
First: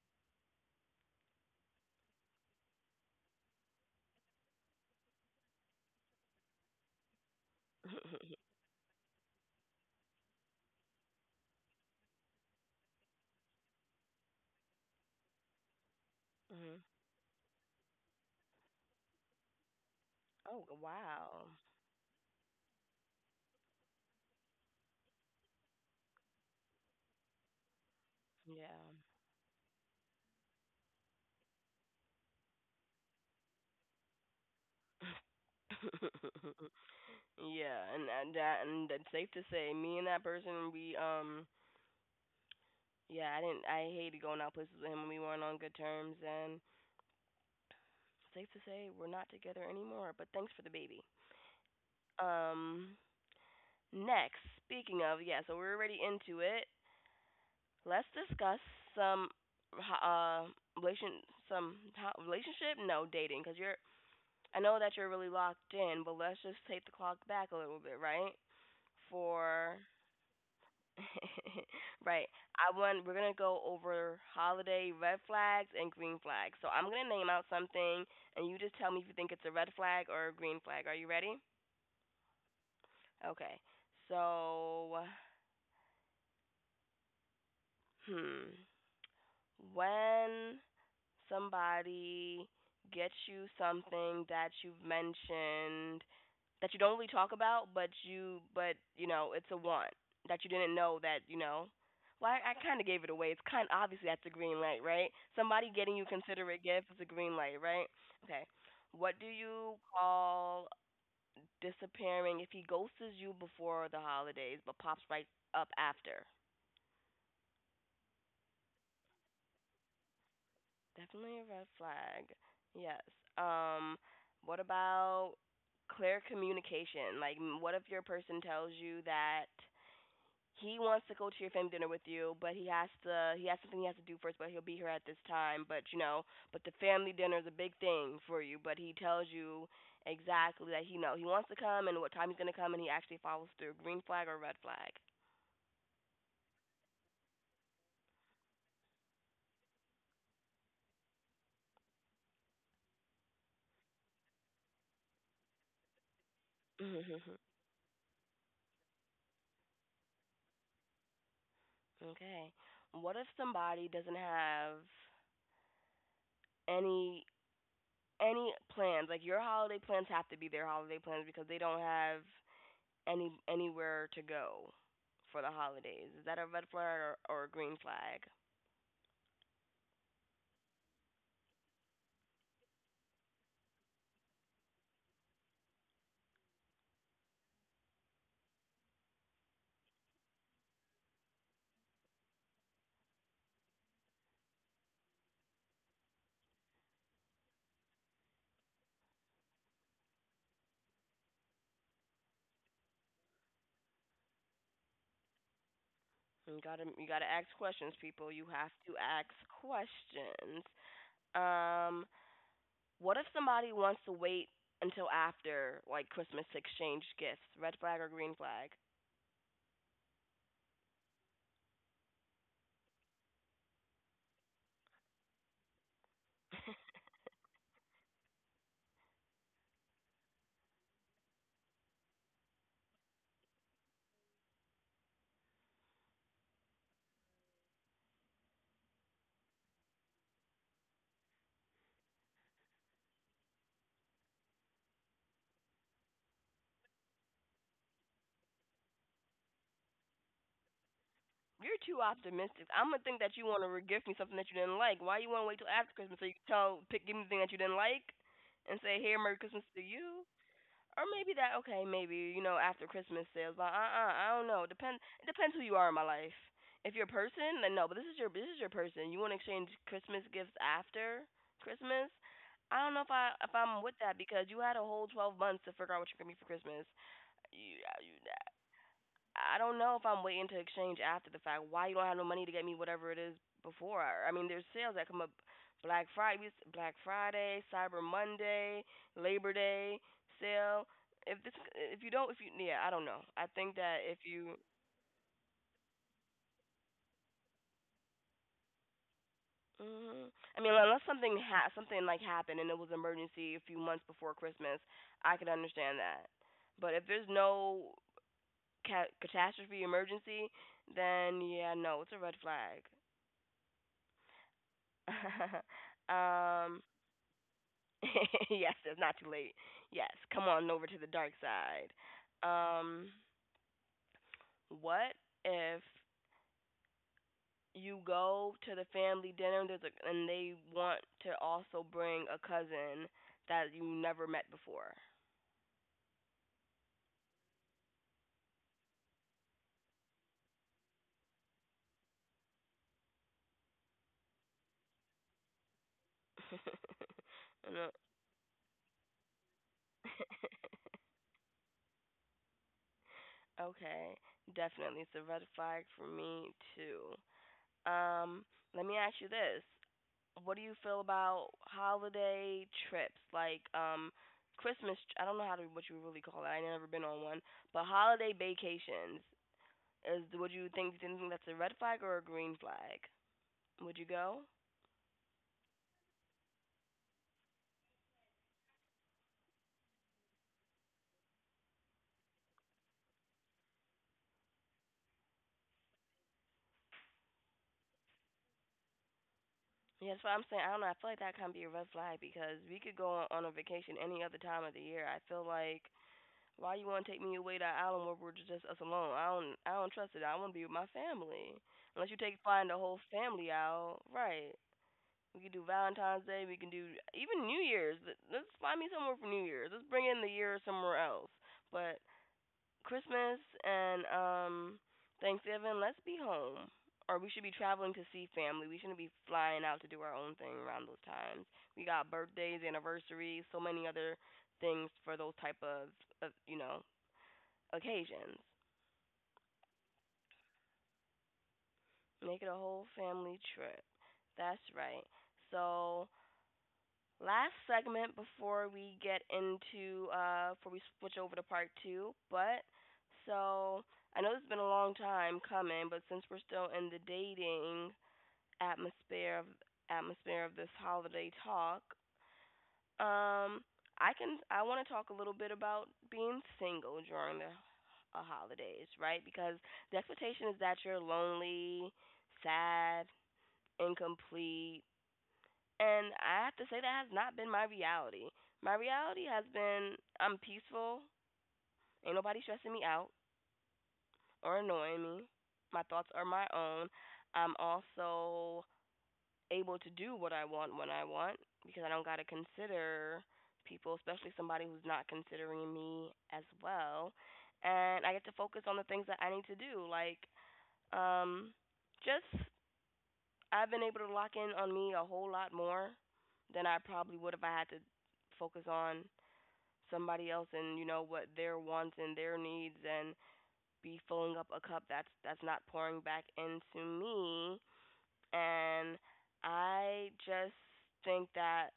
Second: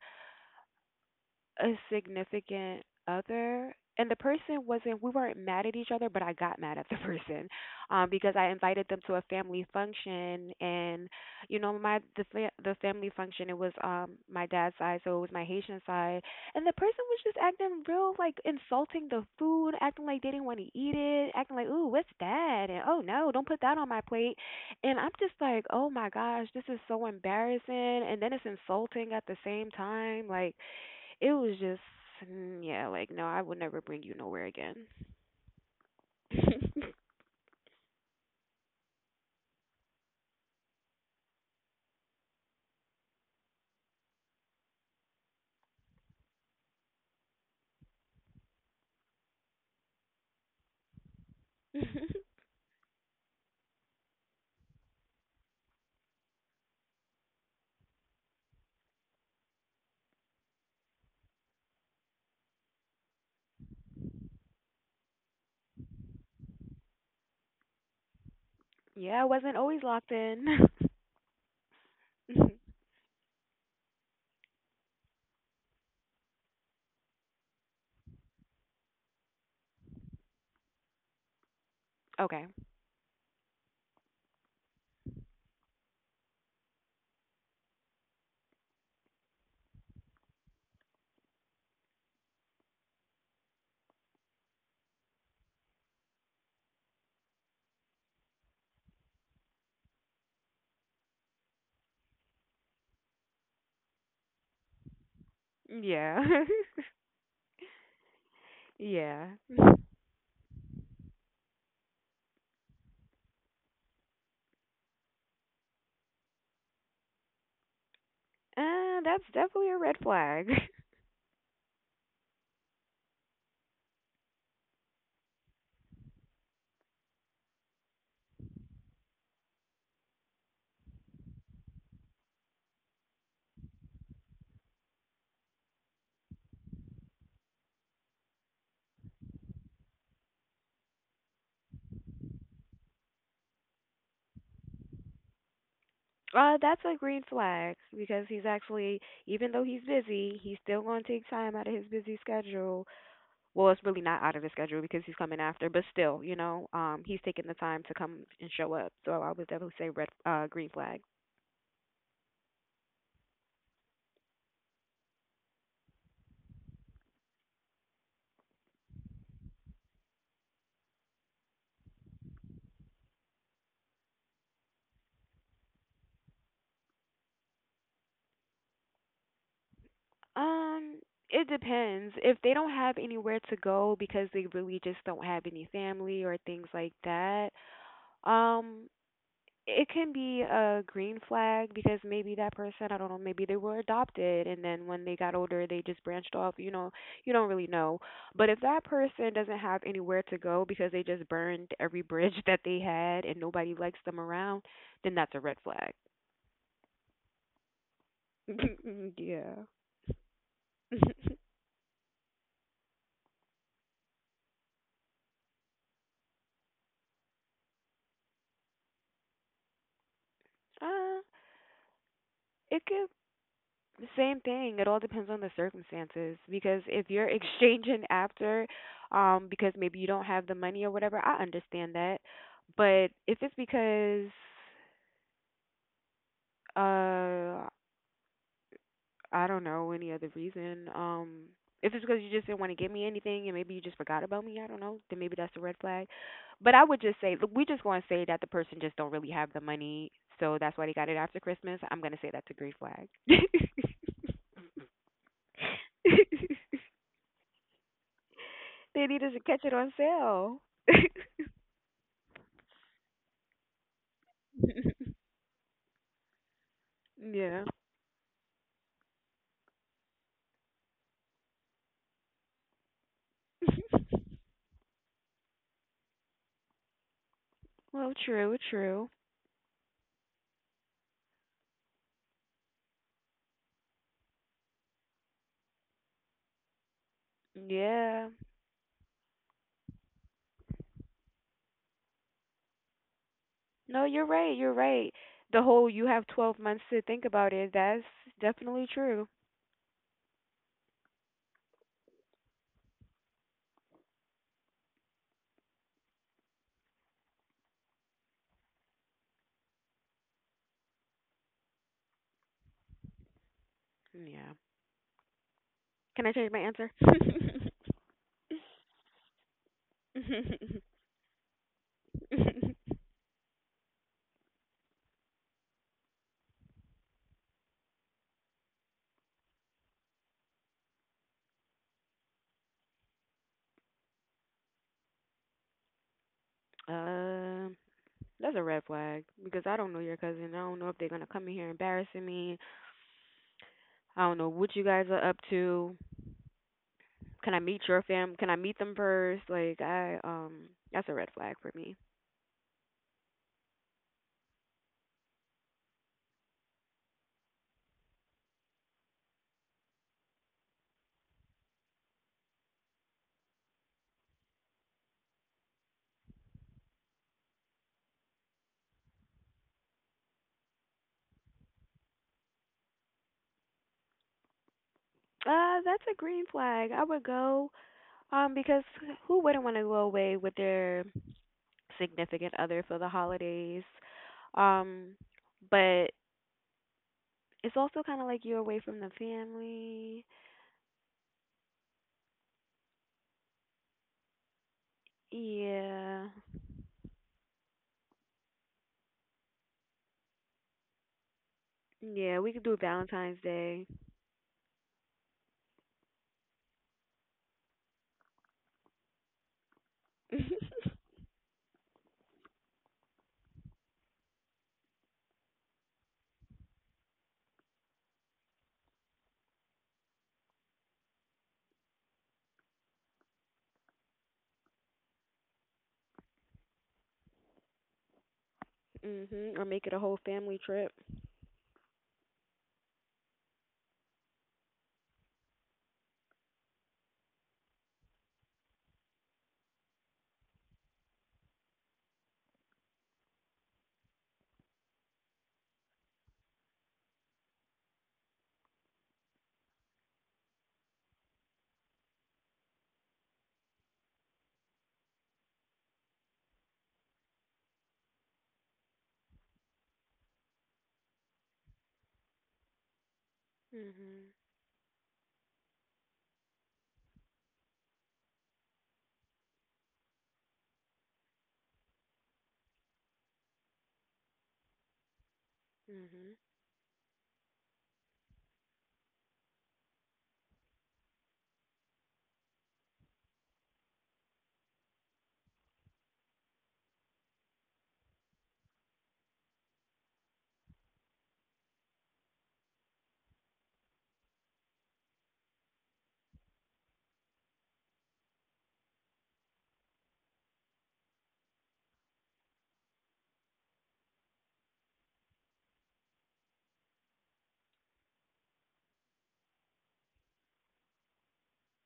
S2: a significant other, and the person wasn't, we weren't mad at each other, but I got mad at the person because I invited them to a family function, and you know the family function, it was my dad's side, so it was my Haitian side, and the
S1: mhm.
S2: person was just acting real, like, insulting the food, acting like they didn't want to
S1: Oh,
S2: eat it,
S1: wow.
S2: acting like, ooh, what's that, and oh no, don't put that on my plate. And I'm just like, oh my gosh, this is so embarrassing, and then it's
S1: Yeah.
S2: insulting at the same time. Like, it was just, mm, yeah, like, no, I would never bring you nowhere again.
S1: yeah, and that's safe to say, me and that person, we yeah, I didn't, I hated going out places with him when we weren't on good terms, and safe to say we're not together anymore, but thanks for the baby. Um, Next, speaking of, yeah, so we're already into it. Let's discuss some uh relation some relationship, no dating cuz you're I know that you're really locked in, but let's just take the clock back a little bit, right?
S2: Yeah, I wasn't
S1: For
S2: always locked in.
S1: right. I want We're gonna go over holiday red flags and green flags. So I'm gonna name out something, and you just tell me if you think it's a red flag or a green flag. Are you ready?
S2: Okay.
S1: Okay. So, hmm, when somebody gets you something that you've mentioned that you don't really talk about, but you know, it's a want that you didn't know that you know. Well, I kind of gave it away. It's kind obviously that's a green light, right? Somebody getting you
S2: Yeah.
S1: considerate gifts is a green light, right? Okay. What
S2: Yeah.
S1: do you call disappearing if he ghosts you before the holidays but pops right up after?
S2: That's definitely a red flag.
S1: Definitely a red flag. Yes. Um, what about clear communication? Like, what if your person tells you that he wants to go to your family dinner with you, but he has something he has to do first, but he'll be here at this time. But you know, but the family dinner is a big thing for you. But he tells you exactly that he know he wants to come and what time he's gonna come, and he actually follows through. Green flag or red flag?
S2: That's a green flag because he's actually, even though he's busy, he's still going to take time out of his busy schedule. Well, it's really not out of his schedule because he's coming after, but still, you know, he's taking the time to come and show up. So I would definitely say green flag.
S1: okay. What if somebody doesn't have any any plans. Like your holiday plans have to be their holiday plans because they don't have anywhere to go for the holidays. Is that a red flag or a green flag?
S2: Um, it depends. If they don't have anywhere to go because they really just don't have any family or things like that, um, it can be a green flag because maybe that person, I don't know, maybe they were adopted and then when they got older they just branched off, you know, you don't really know. But if that person doesn't have anywhere to go because they just burned every bridge that they had and nobody likes them around, then that's a red flag.
S1: You gotta ask questions, people. You have to ask
S2: Yeah.
S1: questions. Um, what if somebody wants to wait until after like Christmas to exchange gifts? Red flag or green flag?
S2: uh, it can The same thing. It all depends on the circumstances because if you're exchanging after, because maybe you don't have the money or whatever, I understand that. But if it's because, uh, I don't know any other reason, if it's because you just didn't want to give me anything and maybe you just forgot about me, I don't know, then maybe that's a red flag. But I would just say, look, we just going to say that the person just don't really have the money, so that's why they got it after Christmas.
S1: You're
S2: I'm
S1: too
S2: going to say that's a
S1: optimistic.
S2: green
S1: I'm gonna
S2: flag.
S1: think
S2: They
S1: that you want to regift me something that you didn't like. Why you want to wait till after Christmas so you can give me the thing that you didn't like, and say, "Here,
S2: need to
S1: Merry
S2: catch
S1: Christmas
S2: it
S1: to
S2: on
S1: you."
S2: sale.
S1: Or maybe that okay, maybe you know after Christmas sales, but I don't know. Depends who you are in my life. If you're a person,
S2: Yeah.
S1: then no. But this is your person. You want to exchange Christmas gifts after Christmas. I don't know if I if I'm with that because you had a whole 12 months to figure out what you're gonna be for Christmas. You,
S2: Well,
S1: you
S2: true, true.
S1: I don't know if I'm waiting to exchange after the fact. Why you don't have no money to get me whatever it is before? I mean, there's sales that come up Black Friday, Black Friday, Cyber
S2: Yeah.
S1: Monday, Labor Day sale. If this, if you don't, if you, Yeah, I don't know. I think that
S2: No,
S1: if
S2: you're right.
S1: you,
S2: You're right. The whole you have 12 months to think about it, that's definitely true.
S1: Hmm, I mean, unless something like happened and it was emergency a few months before Christmas, I could understand that. But if there's no catastrophe emergency, then yeah, no, it's a red flag.
S2: Yeah. Can I change my
S1: um,
S2: answer?
S1: yes, it's not too late. Yes, come on over to the dark side. Um, what if you go to the family dinner and they want to also bring a cousin that you never met before?
S2: Um, that's a red flag because I don't know your cousin. I don't know if they're gonna come in here embarrassing me. I don't know what you guys are up to. Can I
S1: And,
S2: meet your fam? Can I meet them first? Like I That's a red flag for me.
S1: okay, definitely. It's a red flag for me, too. Um, let me ask you this. What do you feel about holiday trips like Christmas? I don't know how to what you really call it. I never been on one, but holiday vacations is would you think do you think that's a red flag or a green flag? Would you go?
S2: That's a green flag. I would go. Because who wouldn't want to go away with their significant other for the holidays? Um, but it's also kind of like you're away from the
S1: Yeah,
S2: family.
S1: that's what I'm saying. I don't know. I feel like that can be a red flag because we could go on a vacation any other time of the year. I feel like
S2: Yeah.
S1: why you want to take me away to an island where we're just us alone? I don't trust it. I want to be with my family. Unless you
S2: Yeah, we
S1: take
S2: could do
S1: flying the whole
S2: Valentine's
S1: family
S2: Day.
S1: out, right? We can do Valentine's Day. We can do even New Year's. Let's find me somewhere for New Year's. Let's bring in the year somewhere else. But Christmas and Thanksgiving, let's be home. Or we should be traveling to see family. We shouldn't be flying out to do our own thing around those times. We got birthdays, anniversaries, so many other things for those type of occasions.
S2: Mhm. Or make it a whole family trip.
S1: Make it a whole family trip. That's right. So last segment before we get into before we switch over to part two, but so I know it's been a long time coming, but since we're still in the dating atmosphere of atmosphere of this holiday talk, um I want to talk a little bit about being single during the holidays, right? Because the expectation is that you're lonely, sad,
S2: Mhm.
S1: incomplete, and I have to say that has not been my reality. My reality has been I'm peaceful, ain't nobody stressing me out or annoying me. My thoughts are
S2: Mhm.
S1: my own. I'm also able to do what I want when I want because I don't got to consider people, especially somebody who's not considering me as well. And I get to focus on the things that I need to do, like um just I've been able to lock in on me a whole lot more than I probably would if I had to focus on somebody else and you know what their wants and their needs and be filling up a cup that's not pouring back into me, and I just think that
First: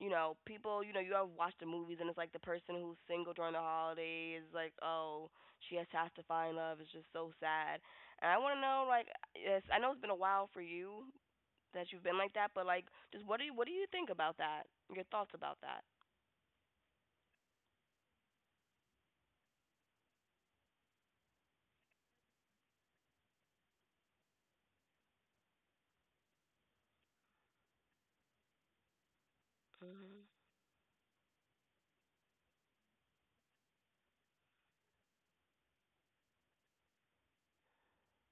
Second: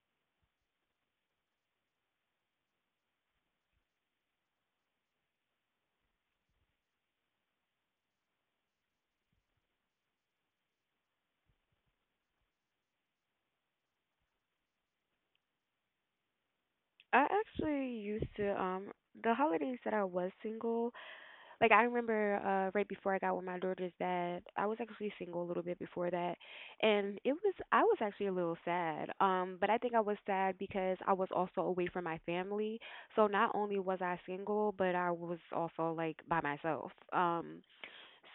S1: people, you have watched the movies and it's like the person who's single during the holidays like, oh, she has to find love, it's just so sad. And I want to know like yes I know it's been a while for you that you've been like that, but like, just what do you think about that? Your thoughts about that?
S2: I actually used to the holidays that I was single, like I remember right before I got with my daughters dad, I was actually single a little bit before that, and it was, I was actually a little sad. But I think I was
S1: Mhm.
S2: sad because I was also away from my family. So not only was I single, but I was also like by myself.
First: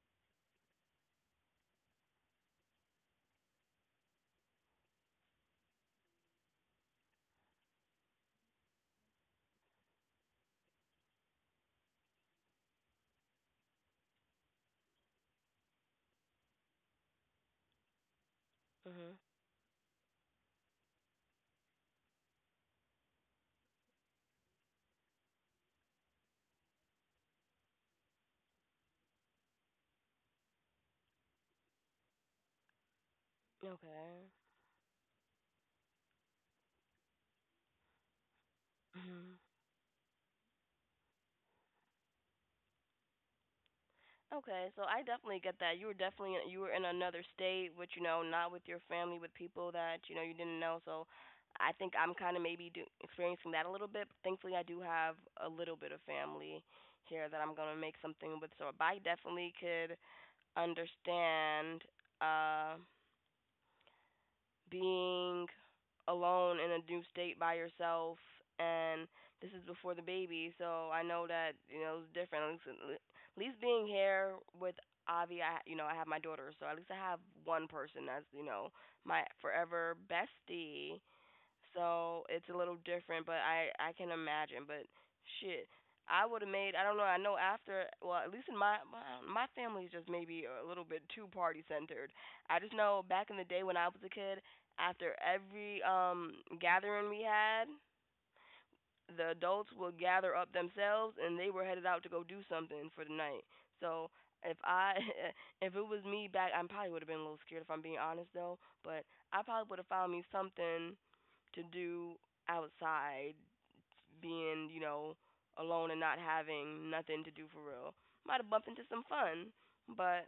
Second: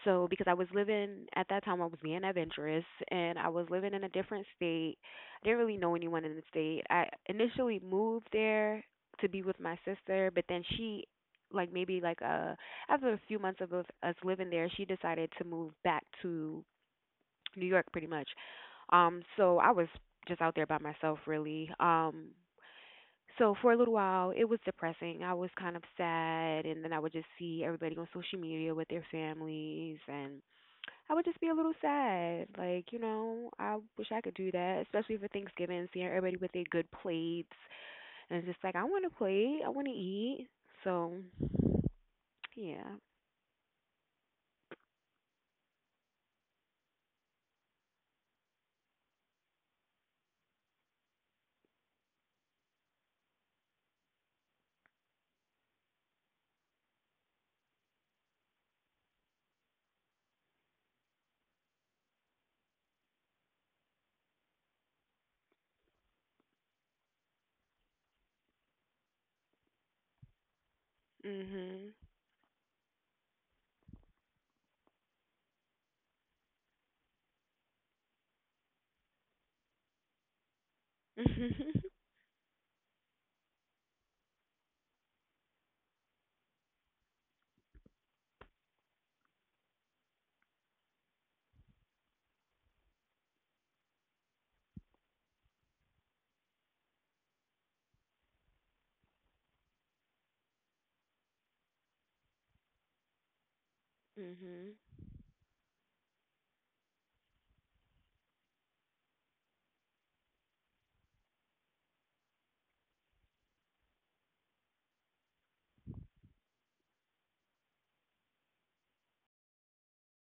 S2: So because I was living at that time, I was being adventurous and I was living in a different state. I didn't really know anyone in the state. I initially moved there to be with my sister, but then she, like maybe like, uh, after a few months of us living there, she decided to move back to New York pretty much.
S1: Mhm.
S2: So I was just out there by myself really. So for a little while, it was depressing. I was kind of sad, and then I would just see everybody on social media with their families, and I would just be a little sad. Like, you know, I wish I
S1: Okay.
S2: could do that, especially for Thanksgiving, seeing everybody with their good plates, and it's just like, I want to
S1: Mhm.
S2: plate, I want to eat. So, yeah.
S1: Okay, so I definitely get that. You were in another state, which, not with your family, with people that you didn't know. So I think I'm kind of maybe experiencing that a little bit. Thankfully, I do have a little bit of family here that I'm gonna make something with. So I definitely could understand. Uh, being alone in a new state by yourself, and this is before the baby, so I know that
S2: Mhm.
S1: it's different. At least, at least being here with Avi, I you know I have my daughter, so at least I have one person that's, you know, my forever bestie. So it's a little different, but I can imagine. But shit, I would have made. I don't know. I know after. Well, at least in my family is just maybe a little bit too party centered. I just know back in the day when I was a kid, after every gathering we had, the adults would gather up themselves and they were headed out to go do something for the night. So if
S2: Mhm.
S1: I if it was me back, I probably would have been a little scared if I'm being honest though. But I probably would have found me something to do outside, being alone and not having nothing to do for real. Might have bumped into some fun, but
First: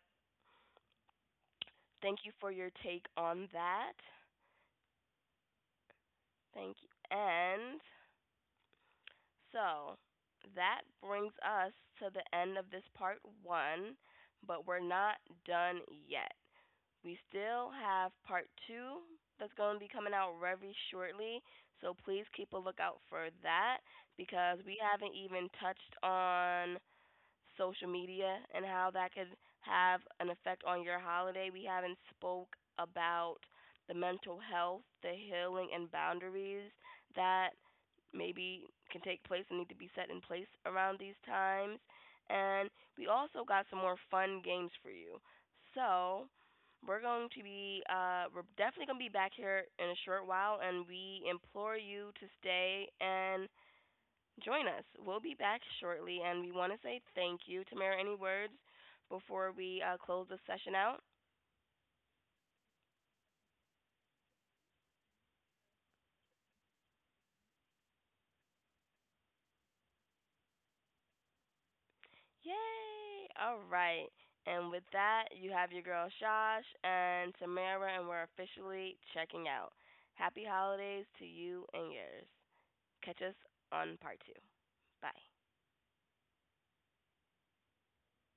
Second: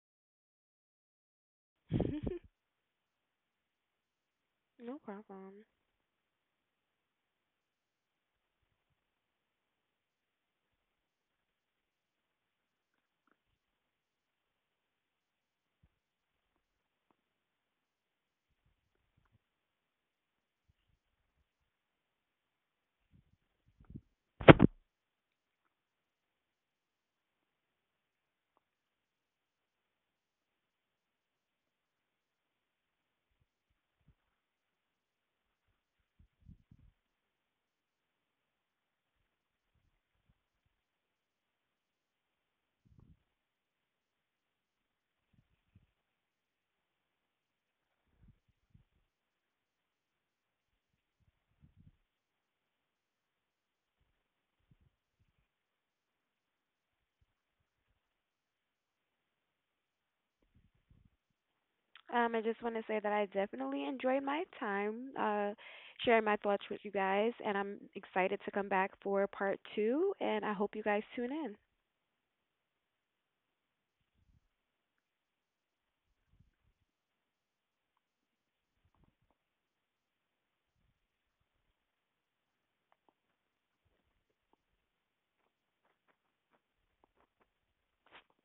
S1: thank you for your take on that.
S2: No problem.
S1: Thank you. And so that brings us to the end of this part one, but we're not done yet. We still have part two that's going to be coming out very shortly, so please keep a lookout for that because we haven't even touched on social media and how that could have an effect on your holiday. We haven't spoke about the mental health, the healing and boundaries that maybe can take place and need to be set in place around these times. And we also got some more fun games for you. So we're going to be we're definitely going to be back here in a short while, and we implore you to stay and join us. We'll be back shortly, and we want to say thank you. Tamara, any words before we close the session out?
S2: I just want to say that I definitely enjoyed my time sharing my thoughts with you guys, and I'm excited to come back for part two. And I hope you guys tune in.
S1: Yay! All right. And with that, you have your girl Shosh and Tamara, and we're officially checking out. Happy holidays to you and yours. Catch us on part two. Bye.